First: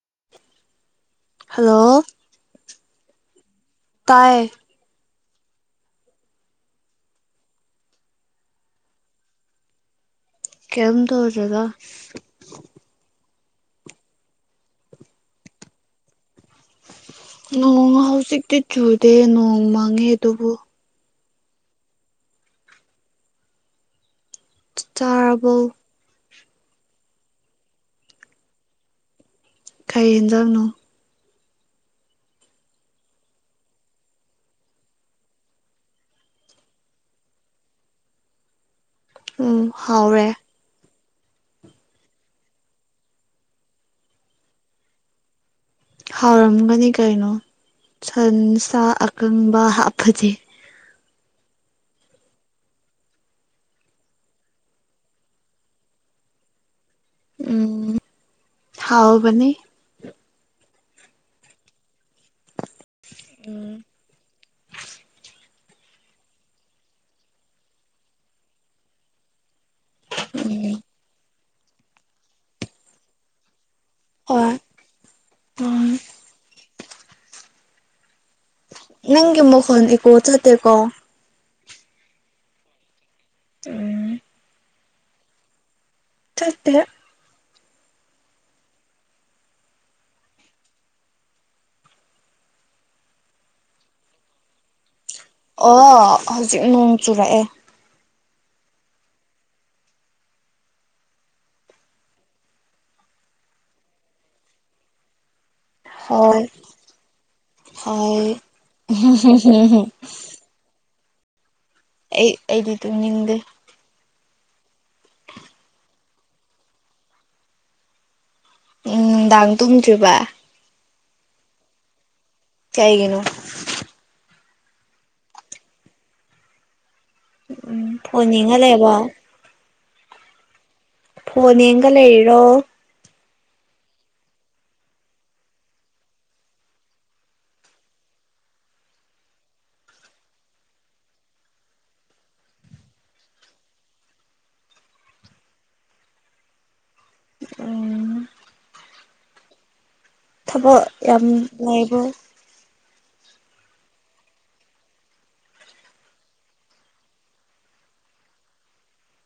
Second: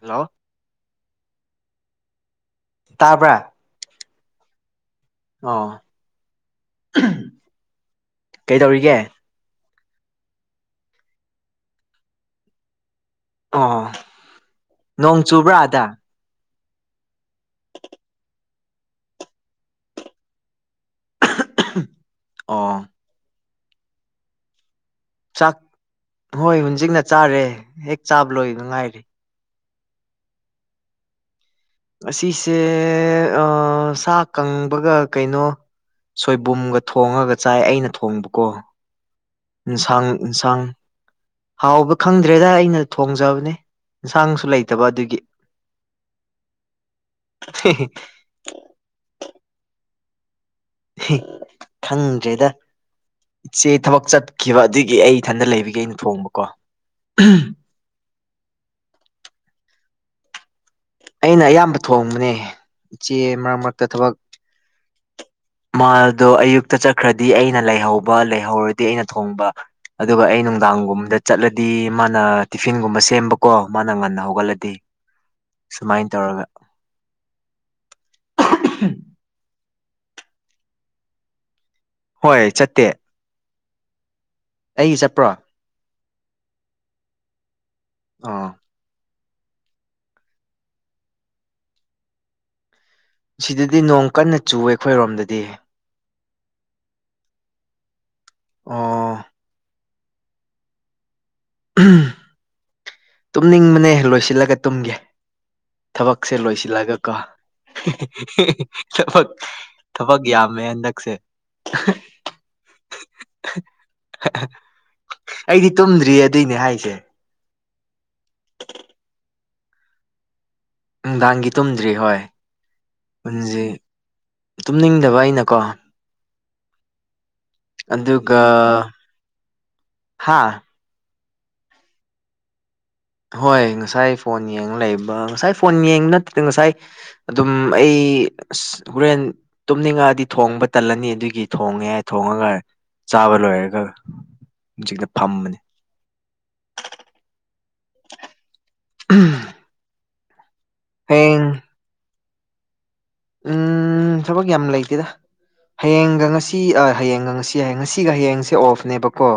Hello hello ꯇꯥꯕ꯭ꯔꯥ ꯇꯥꯏꯌꯦ ꯑꯣ ꯀꯩꯗꯧꯔꯤꯒꯦ ꯀꯩꯝ ꯇꯧꯗ꯭ꯔ‌ꯦꯗ ꯑꯣ ꯅꯣꯡ ꯆꯨꯕ꯭ꯔꯥ ꯑꯗ ꯅꯣꯡ ꯍꯧꯖꯤꯛꯇꯤ ꯆꯨꯗꯦ ꯅꯣꯡ ꯃꯥꯡꯉꯦ ꯑꯗꯨꯕꯨ ꯑꯣ ꯆꯛ ꯆꯥꯛ ꯆꯥꯔꯕ‌ꯣ ꯍꯣꯏ ꯍꯨꯖꯤꯛꯅ ꯆꯥꯔꯦ ꯍꯦꯛ ꯆꯥꯕ ꯂꯣꯏꯕꯗ ꯉꯥꯏꯔꯦ ꯀꯩ ꯍꯦꯟꯖꯥꯡꯅꯣ ꯑꯁꯤꯁꯦ ꯑꯥ ꯁꯥ ꯀꯪꯕꯒ ꯀꯩꯅꯣ ꯁꯣꯏꯕꯨꯝꯒ ꯊꯣꯡꯉꯒ ꯆꯥꯏ ꯑꯩꯅ ꯊꯣꯡꯕꯀꯣ ꯎꯝ ꯏꯟꯁꯥꯡ ꯍꯥꯎꯔꯦ ꯏꯟꯁꯥꯡ ꯍꯥꯎꯕ ꯈꯪꯗ꯭ꯔꯦꯗ ꯑꯩꯅ ꯊꯣꯡꯖꯕꯅꯦ ꯏꯟꯁꯥꯡꯁꯨ ꯂꯩꯇꯕ ꯑꯗꯨꯒꯤ ꯍꯥꯎꯔꯝꯒꯅꯤ ꯀꯩꯅꯣ ꯁꯟꯁꯥ ꯑꯀꯪꯕ ꯍꯥꯞꯄꯗꯤ ꯈꯪꯗ꯭ꯔꯦꯗ ꯏꯆꯦ ꯊꯕꯛ ꯆꯠꯈꯤꯕ ꯑꯗꯨꯒꯤ ꯑꯩ ꯏꯊꯟꯗ ꯂꯩꯕꯒꯦ ꯑꯩꯅ ꯊꯣꯡꯕꯀꯣ ꯎꯝ ꯍꯥꯎꯕꯅꯦ ꯑꯩꯅ ꯑꯌꯥꯝꯕ ꯊꯣꯡꯕꯅꯦ ꯏꯆꯦ ꯃꯔꯛ ꯎꯝ ꯃꯔꯛꯇ ꯊꯕꯛ ꯃꯥꯗꯣ ꯑꯌꯨꯛꯇ ꯆꯠꯈ꯭ꯔꯗꯤ ꯑꯩꯅ ꯂꯩꯍꯧꯕ ꯂꯩꯍꯧꯔꯗꯤ ꯑꯩꯅ ꯊꯣꯡꯕ ꯑꯗꯨꯒ ꯑꯩ ꯎꯝ ꯅꯨꯡꯗꯥꯡꯒꯨꯝꯕꯗ ꯆꯠꯂꯗꯤ ꯃꯥꯅ ꯇꯤꯐꯤꯟꯒꯨꯝꯕ ꯁꯦꯝꯕ ꯀꯣ ꯃꯥꯅ ꯉꯟꯅ ꯍꯣꯏ ꯍꯧꯒꯠꯂꯗꯤ ꯎꯝ ꯁꯨꯃꯥꯏꯅ ꯇꯧꯔꯒ ꯅꯪꯒꯤ ꯃꯈꯣꯟ ꯏꯀꯣ ꯆꯠꯇꯦꯀꯣ ꯍꯣꯏ ꯆꯠꯇꯦ ꯎꯝ ꯑꯩ ꯆꯠꯄ꯭ꯔꯣ ꯆꯠꯇ‌ꯦ ꯑꯥ ꯁꯤꯗꯗꯤ ꯅꯣꯡ ꯀꯟꯅ ꯆꯨꯋꯦ ꯑꯩꯈꯣꯏꯔꯣꯝꯗꯗꯤ ꯑꯣ ꯍꯧꯖꯤꯛ ꯅꯣꯡ ꯆꯨꯔꯛꯑꯦ ꯑ‌ꯣ [inaudible] ꯇꯨꯝꯅꯤꯡꯕꯅꯦ ꯂꯣꯏꯁꯤꯜꯂꯒ ꯇꯨꯝꯒꯦ ꯊꯕꯛꯁꯦ ꯍꯣꯏ ꯂꯣꯏꯁꯤꯜꯂꯒ ꯀꯣ ꯍꯣꯏ ꯊꯕꯛ ꯊꯕꯛ ꯌꯥꯝꯃꯦ ꯍꯟꯗꯛꯁꯦ ꯑꯩ ꯑꯩꯗꯤ ꯇꯨꯝꯅꯤꯡꯗꯦ ꯑꯩꯗꯤ ꯇꯨꯝꯗ꯭ꯔꯤꯌ‌ꯦ ꯑꯗꯨꯏꯅꯦ ꯍꯥꯏꯁꯦ ꯎꯝ ꯅꯨꯡꯗꯥꯡ ꯇꯨꯝꯗ꯭ꯔꯤꯕ ꯅꯨꯡꯗꯥꯡꯒꯤ ꯇꯨꯝꯗ꯭ꯔꯤ ꯍꯣꯏ ꯀꯩꯒꯤꯅꯣ ꯍꯨꯖꯤꯛ ꯇꯨꯝꯅꯤꯡꯗꯕ ꯑꯩꯅꯀꯣ ꯎꯝ ꯐꯣꯟ ꯑꯗꯨꯒ ꯌꯦꯡꯉ ꯂꯩꯕꯣ ꯍꯥꯥ ꯐꯣꯟ ꯌꯦꯡꯒ ꯂꯩꯔꯤꯔꯣ ꯍꯣꯏ ꯉꯁꯥꯏ ꯐꯣꯟ ꯌꯦꯡꯉ ꯂꯩꯕ ꯉꯁꯥꯏ ꯐꯣꯟ ꯌꯦꯡꯕ ꯅꯠꯇꯗ ꯉꯁꯥꯏ ꯑꯗꯨꯝ ꯑꯩ ꯑꯁ ꯍꯣꯔꯦꯟ ꯇꯨꯝꯅꯤꯡꯉꯛꯑꯗꯤ ꯊꯣꯡꯕ ꯇꯜꯂꯅꯤ ꯑꯗꯨꯒꯤ ꯊꯣꯡꯉꯦ ꯊꯣꯡꯉꯒ ꯆꯥꯕ ꯂꯣꯏꯔꯒ ꯍꯧꯖꯤꯛꯅ ꯐꯝꯕꯅꯤ [unintelligible] ꯎꯝ [unintelligible] ꯊꯕꯛ ꯌꯥꯝ ꯍꯌꯦꯡ ꯂꯩꯕ꯭ꯔ‌ꯣ ꯎꯝ ꯊꯕꯛ ꯌꯥꯝ ꯂꯩꯇꯦꯗ ꯍꯌꯦꯡꯒ ꯉꯁꯤ ꯍꯌꯦꯡꯒ ꯉꯁꯤ ꯍꯌꯦꯡ ꯉꯁꯤꯒ ꯍꯌꯦꯡꯁꯦ ꯑꯣꯐꯅꯦꯕꯀꯣ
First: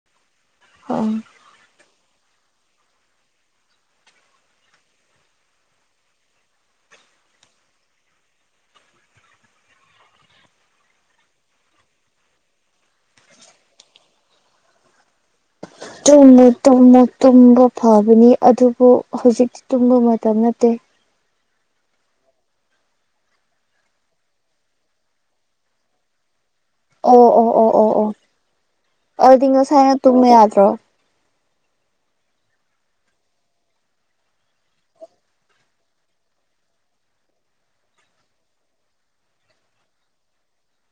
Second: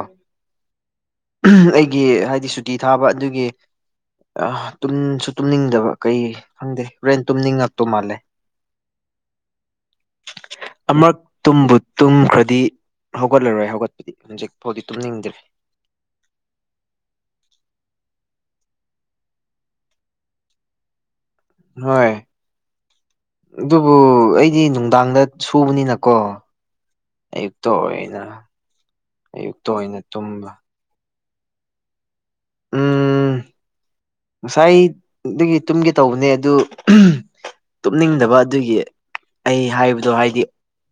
ꯑꯣꯝ ꯑꯩꯒꯤ ꯍꯥꯏꯗꯤ ꯁꯨꯇꯤ ꯊꯥꯕ ꯑꯗꯨꯒꯤ ꯇꯨꯝꯁꯨ ꯇꯨꯝꯅꯤꯡꯗꯕ ꯀꯩ ꯈꯪꯗꯦ ꯔꯣꯔꯦꯟ ꯇꯨꯝꯅꯤꯡꯉꯛꯇꯧ ꯃꯥꯜꯂꯦ ꯑꯃꯛ ꯇꯨꯝꯕꯨ ꯇꯨꯝꯈ꯭ꯔꯗꯤ ꯍꯧꯒꯠꯂꯔꯣꯏ ꯍꯧꯒꯠꯄꯗꯤ ꯍꯧꯖꯤꯛꯐꯥꯎꯗꯤ ꯇꯨꯝꯅꯤꯡꯗ꯭꯭ꯔꯔꯤ ꯇꯨꯝꯃꯨ ꯇꯨꯝꯃꯨ ꯇꯨꯝꯕ ꯐꯕꯅꯤ ꯑꯗꯨꯕꯨ ꯍꯧꯖꯤꯛꯇꯤ ꯇꯨꯝꯕ ꯃꯇꯝ ꯅꯠꯇꯦ ꯍꯣꯏ ꯑꯗꯨꯕꯨ ꯑꯩꯗꯤ ꯅꯨꯡꯗꯥꯡꯗ ꯁꯨꯕꯅꯤꯅꯀꯣ ꯑꯣ ꯑꯣ ꯑꯌꯨꯛꯇ ꯑꯣ ꯑꯣ ꯑꯣ ꯑꯣꯏꯅ ꯑꯗꯨꯗꯤ ꯑꯌꯨꯛꯇ ꯉꯁꯥꯏꯅ ꯑꯣꯏꯅ ꯇꯨꯝꯕ ꯌꯥꯗ꯭ꯔꯣ ꯎꯝ ꯉꯁꯥꯏꯗꯒꯤ ꯇꯨꯝꯒꯦ ꯇꯧꯕꯅꯦ ꯑꯗꯨ ꯇꯨꯝꯅꯤꯡꯗꯕ ꯑꯗꯨꯒꯤ ꯑꯩ ꯍꯥꯏꯕꯗꯣ ꯍꯥꯏꯗꯤ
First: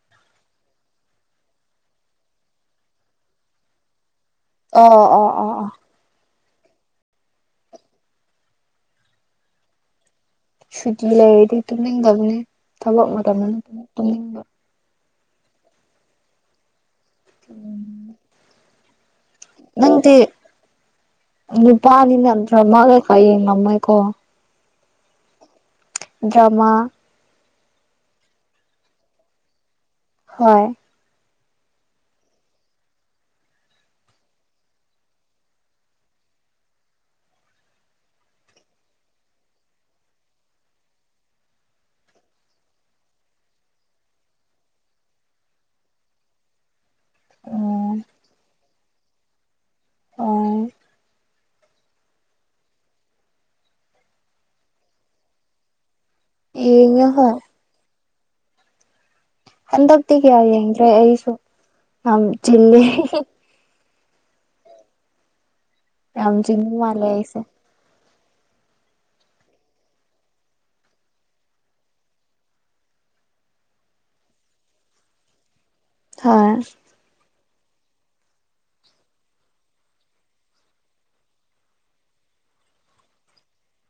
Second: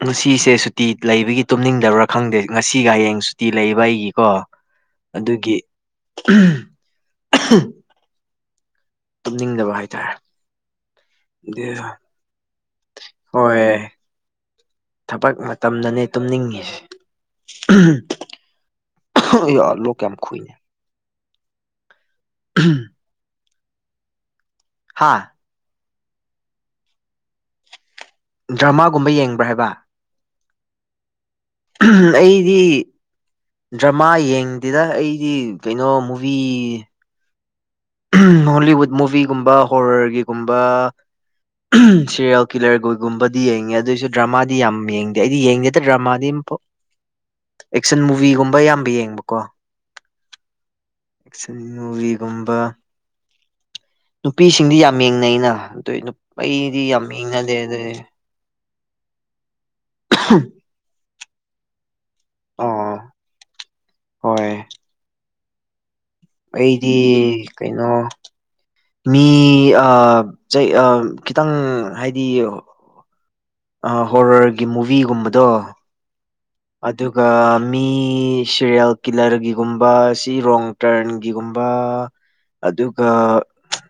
ꯉꯁꯤꯁꯦ ꯁꯨꯇꯤ ꯂꯩꯕꯒꯤ ꯇꯨꯝꯅꯤꯡꯗꯕ꯭ꯔꯥ ꯈꯪꯗꯦ ꯉꯁꯤꯒ ꯍꯌꯦꯡ ꯁꯨꯇꯤ ꯂꯩꯕ ꯑꯩꯒꯤꯀꯣ ꯑꯣ ꯑꯣ ꯑꯣ ꯑꯗꯨꯒꯤ ꯑꯣ [unintelligible] ꯇꯨꯝꯅꯤꯡꯗꯕ ꯍꯥꯏꯇꯥꯔꯦ ꯁꯨꯇ ꯂꯩꯗꯤ ꯑꯗꯨ ꯇꯨꯡ ꯂꯒꯕꯅꯦ ꯊꯕꯛ ꯃ ꯃꯇꯝꯅ ꯍꯣꯏ ꯇꯨꯡ ꯊꯕꯛ ꯃꯇꯝꯗꯅꯦ ꯇꯨꯝꯅꯤꯡꯉꯤꯁ ꯂ ꯀ ꯌꯥꯝ ꯅꯪꯗꯤ ꯈꯣꯏ ꯅꯨꯄꯥꯅꯤꯅ ꯅꯗ ꯃꯥꯂ ꯀ ꯅꯃꯥꯏꯀꯣ ꯍꯥꯥ ꯃꯥ ꯗ꯭ꯔꯃꯥꯒꯨꯝꯕ ꯌꯦꯡꯕ꯭ꯔꯥ ꯍꯥꯏꯕ ꯍꯣꯏ ꯑꯩꯗꯤ ꯗ꯭ꯔꯃꯥ ꯌꯦꯡꯗꯦꯗ ꯑꯩꯗꯤ ꯀꯩꯅꯣ ꯃꯨꯚꯤ ꯍꯣꯂꯤꯋꯨꯠ ꯃꯨꯚꯤꯒꯨꯝꯕ ꯍꯣꯔꯔꯒꯤꯒꯨꯝꯕ ꯁꯤꯦꯔꯤꯌꯦꯜ ꯀꯤꯂꯔꯈꯣꯏꯒꯨꯝꯕꯗꯤ ꯌꯦꯡꯉꯦ ꯑꯗꯨꯑꯣꯏꯁꯨ ꯗ꯭ꯔꯃꯥꯗꯤ ꯌꯥꯝ ꯌꯦꯡꯗꯦ ꯑꯩꯗꯤ ꯌꯦꯡꯗꯦꯗ ꯗ꯭ꯔꯃꯥꯗꯤ ꯑꯃꯣꯛ ꯎꯝ ꯑꯦꯛꯁꯟ ꯃꯨꯚꯤꯒꯨꯝꯕ ꯑꯌꯥꯝꯕ ꯌꯦꯡꯕꯀꯣ ꯍꯣꯏ ꯑꯦꯛꯁꯟ ꯃꯨꯚꯤꯒꯨꯝꯕ ꯅꯨꯄꯤꯁꯤꯡꯗꯤ ꯌꯥꯝ ꯌꯦꯡꯅꯩꯩꯅ ꯑꯗꯨ ꯑꯩꯗꯤ ꯌꯥꯝ ꯌꯦꯡꯉꯦ ꯍꯣꯏ ꯌꯦꯡꯅꯗꯦ ꯑꯗꯨꯗꯤ ꯍꯟꯗꯞꯇ ꯀ ꯌꯥ ꯌꯦ꯭ꯔꯦ ꯑꯩꯁꯨ ꯅꯝ ꯜꯦ ꯑꯣ ꯍꯣꯏ ꯌꯥꯝ ꯆꯤꯟꯕ ꯑꯩꯗꯤ ꯃꯥꯜꯂꯦ ꯑꯩꯁꯦ ꯀꯩꯅꯣ ꯃꯤ ꯈꯤꯇꯪ ꯍꯥꯏꯗꯤ ꯍꯣꯔꯔꯒꯤ ꯃꯨꯚꯤꯒꯨꯝꯕꯗꯣ ꯊꯥ ꯑꯗꯨꯒ ꯃꯤ ꯁꯤꯦꯔꯤꯌꯦꯜ ꯀꯤꯂꯔꯒꯤꯒꯨꯝꯕ ꯁꯤ ꯔꯣꯡ ꯇꯔꯟꯒꯤꯒꯨꯝꯕ ꯑꯗꯨꯒ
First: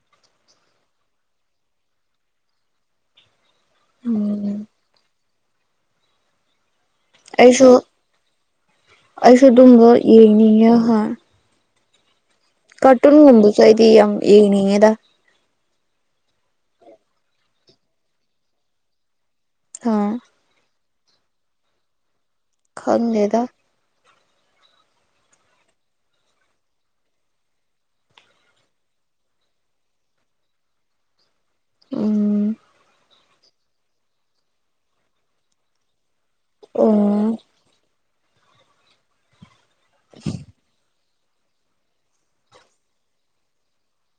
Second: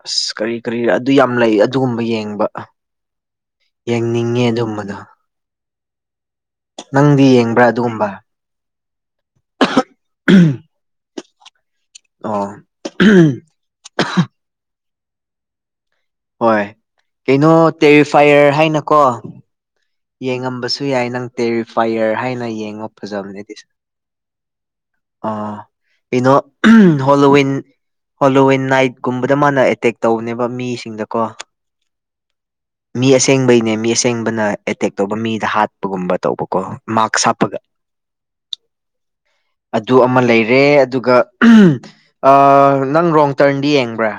ꯑꯁ ꯀꯔꯤ ꯀꯔꯤ ꯑꯗꯨ ꯌꯥꯝ ꯂꯩ ꯑꯗꯨꯒꯨꯝꯕ ꯌꯦꯡꯕ ꯌꯦꯡꯅꯤꯡꯉꯤ ꯎꯝ ꯑꯗꯨꯝꯕꯗꯣ ꯅꯪꯗꯤ ꯌꯦꯡꯕ꯭ꯔꯥ ꯑꯩꯁꯨ ꯑꯗꯨꯒꯨꯝꯕ ꯑꯩꯁꯨ ꯑꯗꯨꯝꯕ ꯌꯦꯅꯤ ꯍꯥ ꯑ ꯀꯥꯇꯨꯅ ꯉꯨꯝꯕꯨꯁꯨ ꯑꯩꯗꯤ ꯌꯥꯝ ꯑꯦꯅꯤꯌꯦꯗ ꯍꯣꯏ ꯀꯩꯅꯣ ꯇꯦꯔꯤꯐꯥꯏꯌꯔ ꯍꯥꯏꯅꯀꯣ ꯍꯥ ꯌꯦꯡꯉꯝꯕꯁꯨ ꯌꯥꯏ ꯅꯪ ꯇꯦꯔꯤꯐꯥꯏꯌꯔ ꯍꯥꯏꯅ ꯌꯦꯡꯉ ꯈꯪꯗꯦꯗ ꯐꯖꯕꯅꯦꯗꯤ ꯑ ꯏꯩꯅ ꯍꯣꯂꯋꯤꯟ ꯍꯣꯂꯣꯋꯤꯟ ꯅꯥꯏꯠꯀꯨꯝꯕꯗ ꯃꯥꯅ ꯑꯦꯇꯦꯛ ꯇꯧꯕꯅꯦꯕ ꯃꯤꯁꯤꯡꯗꯀꯣ ꯎꯝ ꯃꯤ ꯑꯁꯦꯡꯕꯩꯅꯦ ꯃꯤ ꯑꯁꯦꯡꯕꯅ ꯑꯦꯇꯦꯛ ꯇꯧꯕ ꯃꯤꯗ ꯍꯥꯠꯄꯒꯨꯝꯕ ꯇꯧꯕ ꯀꯣ ꯃꯥꯛꯁ ꯎꯝ ꯍꯥꯞꯄꯒ ꯑꯗꯨ ꯑꯃ ꯂꯩꯔꯦ ꯑꯗꯨꯒ ꯅꯪ ꯔꯣꯡ ꯇꯔꯟꯗꯤ ꯌꯦꯡꯕ꯭ꯔꯥ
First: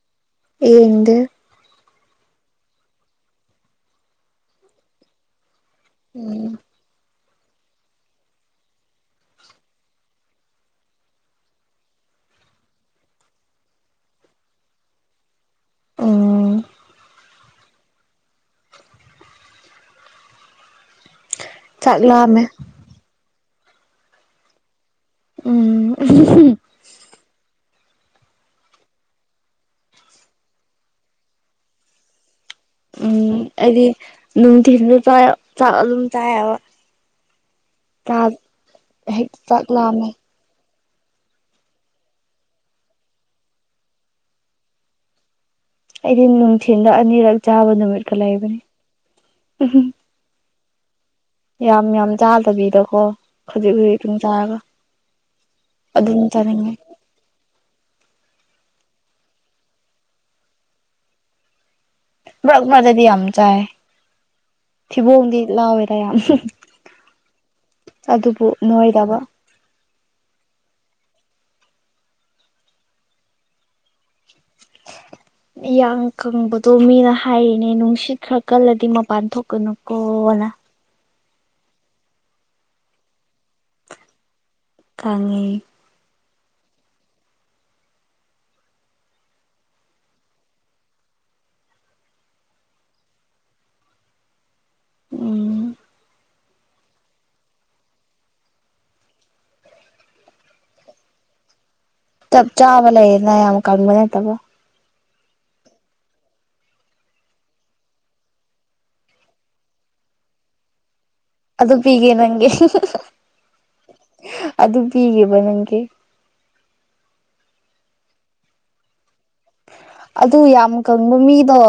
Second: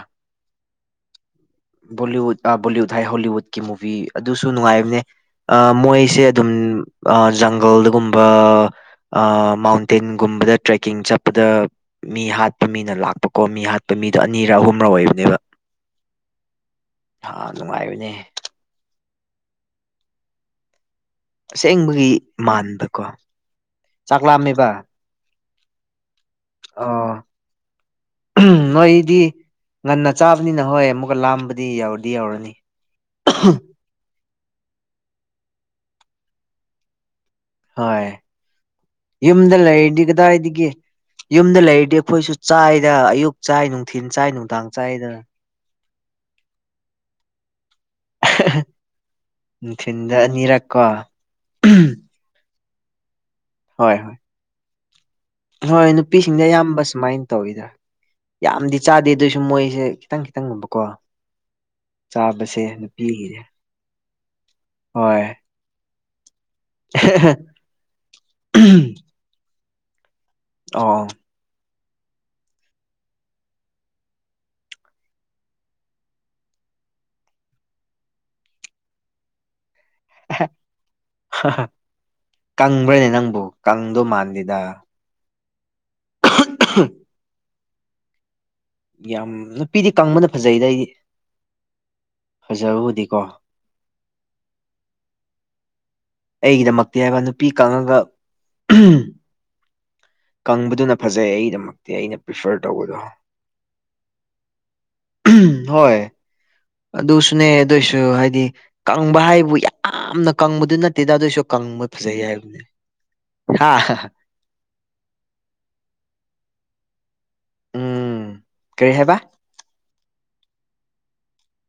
ꯌꯦꯡꯗꯦ ꯕꯣꯂꯤꯋꯨꯗ ꯕꯣꯂꯤꯋꯨꯠ ꯍꯥꯏ ꯍꯣꯂꯤꯋꯨꯗꯀꯤ ꯃꯨꯚꯤ ꯑꯗꯨꯁꯨ ꯅꯨꯡꯉꯥꯏꯕꯅꯦ ꯑꯥ ꯃꯣꯏꯁꯦ ꯎꯝ ꯑꯗꯨꯝ ꯖꯪꯒꯜꯗꯒꯨꯝꯕ ꯃꯥꯎꯟꯇꯦꯟꯒꯨꯝꯕꯗ ꯇ꯭ꯔꯦꯛꯀꯤꯡ ꯆꯠꯄꯗ ꯃꯤ ꯍꯥꯠꯄ ꯃꯤꯅ ꯂꯥꯛꯄꯀꯣ ꯃꯤ ꯍꯥꯠꯄ ꯃꯤꯗꯣ ꯑꯅꯤꯔ ꯑꯍꯨꯝꯔ ꯑꯣꯏꯕꯅꯦꯕ ꯎꯝ ꯏꯁ ꯅꯨꯡꯉꯥꯏꯕꯅꯦ ꯆꯥꯛ ꯑꯁꯦꯡꯕꯒꯤ ꯂꯥꯝꯃꯦ ꯃꯥꯟꯕꯀꯣ ꯆꯥꯛꯂꯥꯝꯃꯦꯕ ꯎꯝ ꯑꯥ ꯅꯣꯏꯗꯤ ꯉꯟꯅ ꯆꯥꯕꯅꯤꯅ ꯍꯣꯏ ꯑꯃꯨꯛꯀ ꯂꯥꯝꯕꯗꯤ ꯌꯥꯧꯔꯗꯤ ꯌꯧꯔꯅꯤ ꯎꯝ ꯑꯩꯗꯤ ꯅꯨꯡꯊꯤꯟꯜꯁꯨ ꯆ ꯆꯥꯛ ꯑꯗꯨꯝ ꯆꯥꯏꯑꯕ ꯍꯣꯏ ꯆꯥꯛ ꯍꯦꯛ ꯌꯨꯝꯗ ꯆꯥꯛ ꯂꯩꯔꯤꯗꯤ ꯂꯥꯝꯃꯦ ꯀꯗꯥꯏꯒ ꯌꯨꯝꯗ ꯂꯩꯔꯗꯤ ꯑꯩꯈꯣꯏꯁꯨ ꯆꯥꯏꯗ ꯑꯌꯨꯛ ꯆꯥꯏ ꯅꯨꯡꯊꯤꯟ ꯆꯥꯏ ꯅꯨꯡꯗꯥꯡ ꯆꯥꯏꯗ ꯑꯩꯗꯤ ꯅꯨꯡꯊꯤꯜꯗ ꯑꯅꯤꯔꯛ ꯆꯥꯕ ꯅꯨꯃꯤꯠꯀ ꯂꯩꯕꯅꯤ ꯗ ꯑꯅꯤꯔꯛ ꯀꯣ ꯌꯥꯝ ꯌꯥꯝ ꯆꯥꯗꯕꯤꯗꯀꯣ ꯈꯥꯖꯤꯛ ꯍꯣꯏ ꯈꯥꯖꯤꯛ ꯍꯣꯏ ꯇꯪ ꯆꯥꯔꯒ ꯍꯣꯏ ꯑꯗꯨꯝ ꯅꯨꯄꯤꯁꯤꯡꯗꯤ ꯆꯥꯅꯤꯡꯉꯦ ꯑꯌꯥꯝꯕ ꯁꯨꯃꯥꯏꯅ ꯇꯧꯋꯤꯗ ꯌꯥꯝꯗꯤ ꯆꯥꯗꯦ ꯑꯗꯨꯑꯣꯏꯁꯨ ꯃꯣꯏꯁꯦ ꯈꯤꯇꯪ ꯈꯤꯇꯪ ꯒꯨꯝꯕ ꯀꯣ ꯃꯔꯛ ꯃꯔꯛ ꯇꯥꯗꯤ ꯌꯥꯝ ꯅꯨꯄꯤꯒꯤꯅꯦ ꯆꯥꯌꯦ ꯍꯣꯏ ꯊꯤꯕꯣꯡꯗꯤ ꯂꯥꯎꯋꯦꯗ ꯌꯥꯝ ꯑꯗꯨꯕꯨ ꯅꯣꯏꯗꯕ ꯑꯣ [inaudible] ꯏꯌꯥꯡ ꯀꯪꯕꯗꯣ ꯃꯤꯅ ꯍꯥꯏꯔꯤꯅꯦ ꯅꯨꯡꯁꯤꯠ ꯈꯔ ꯀꯜꯂꯗꯤ ꯃꯄꯥꯟ ꯊꯣꯛꯀꯅꯣ ꯀꯪꯕ꯭ꯔꯅꯦ ꯅꯪꯕꯨ ꯀꯪꯗꯣ ꯃꯥꯟꯗꯦꯗ ꯈꯪꯉꯦ꯫ [inaudible] ꯌꯥꯝ ꯅꯨꯄꯤꯗꯤ ꯀꯪꯕꯅ ꯐꯖꯩꯗ ꯑꯩꯗꯤ ꯐꯖꯕꯕꯨꯗꯤꯀꯣ ꯎꯝ ꯑꯩꯒꯤꯗꯃꯛꯇꯤ ꯍꯥꯏꯕ ꯅꯨꯄꯤ ꯀꯟꯒꯒ ꯀꯪꯕꯗꯨꯅ ꯐꯖꯩ ꯑꯩꯒꯤꯗꯃꯛ ꯆꯞ ꯆꯥꯕ ꯂꯩꯌꯦꯅ ꯌꯥꯝ ꯀꯪꯕ ꯅꯠꯇꯕ ꯎꯝ ꯍꯣꯏ ꯑꯗꯨꯁꯨꯅꯦ ꯑꯗꯨꯏꯁꯨ ꯍꯥꯏꯗꯤ ꯀꯪꯕ ꯍꯥꯏꯕꯨ ꯌꯥꯝꯅ ꯀꯪꯕꯗꯨ ꯅꯠꯇꯦꯗ ꯑꯗꯨꯏꯁꯨ ꯑꯗꯨ ꯀꯪꯕ ꯄꯤꯒꯦ ꯐꯖꯩ ꯅꯪꯒꯤ ꯍꯥꯏꯕꯅꯦ ꯍꯥ ꯑꯗꯨ ꯄꯤꯒꯦꯕ ꯅꯪꯒꯤ ꯎꯝ ꯀꯔꯤ ꯍꯥꯏꯕ ꯑꯗꯨ ꯌꯥꯝ ꯀꯪꯕ ꯃꯤꯗꯣ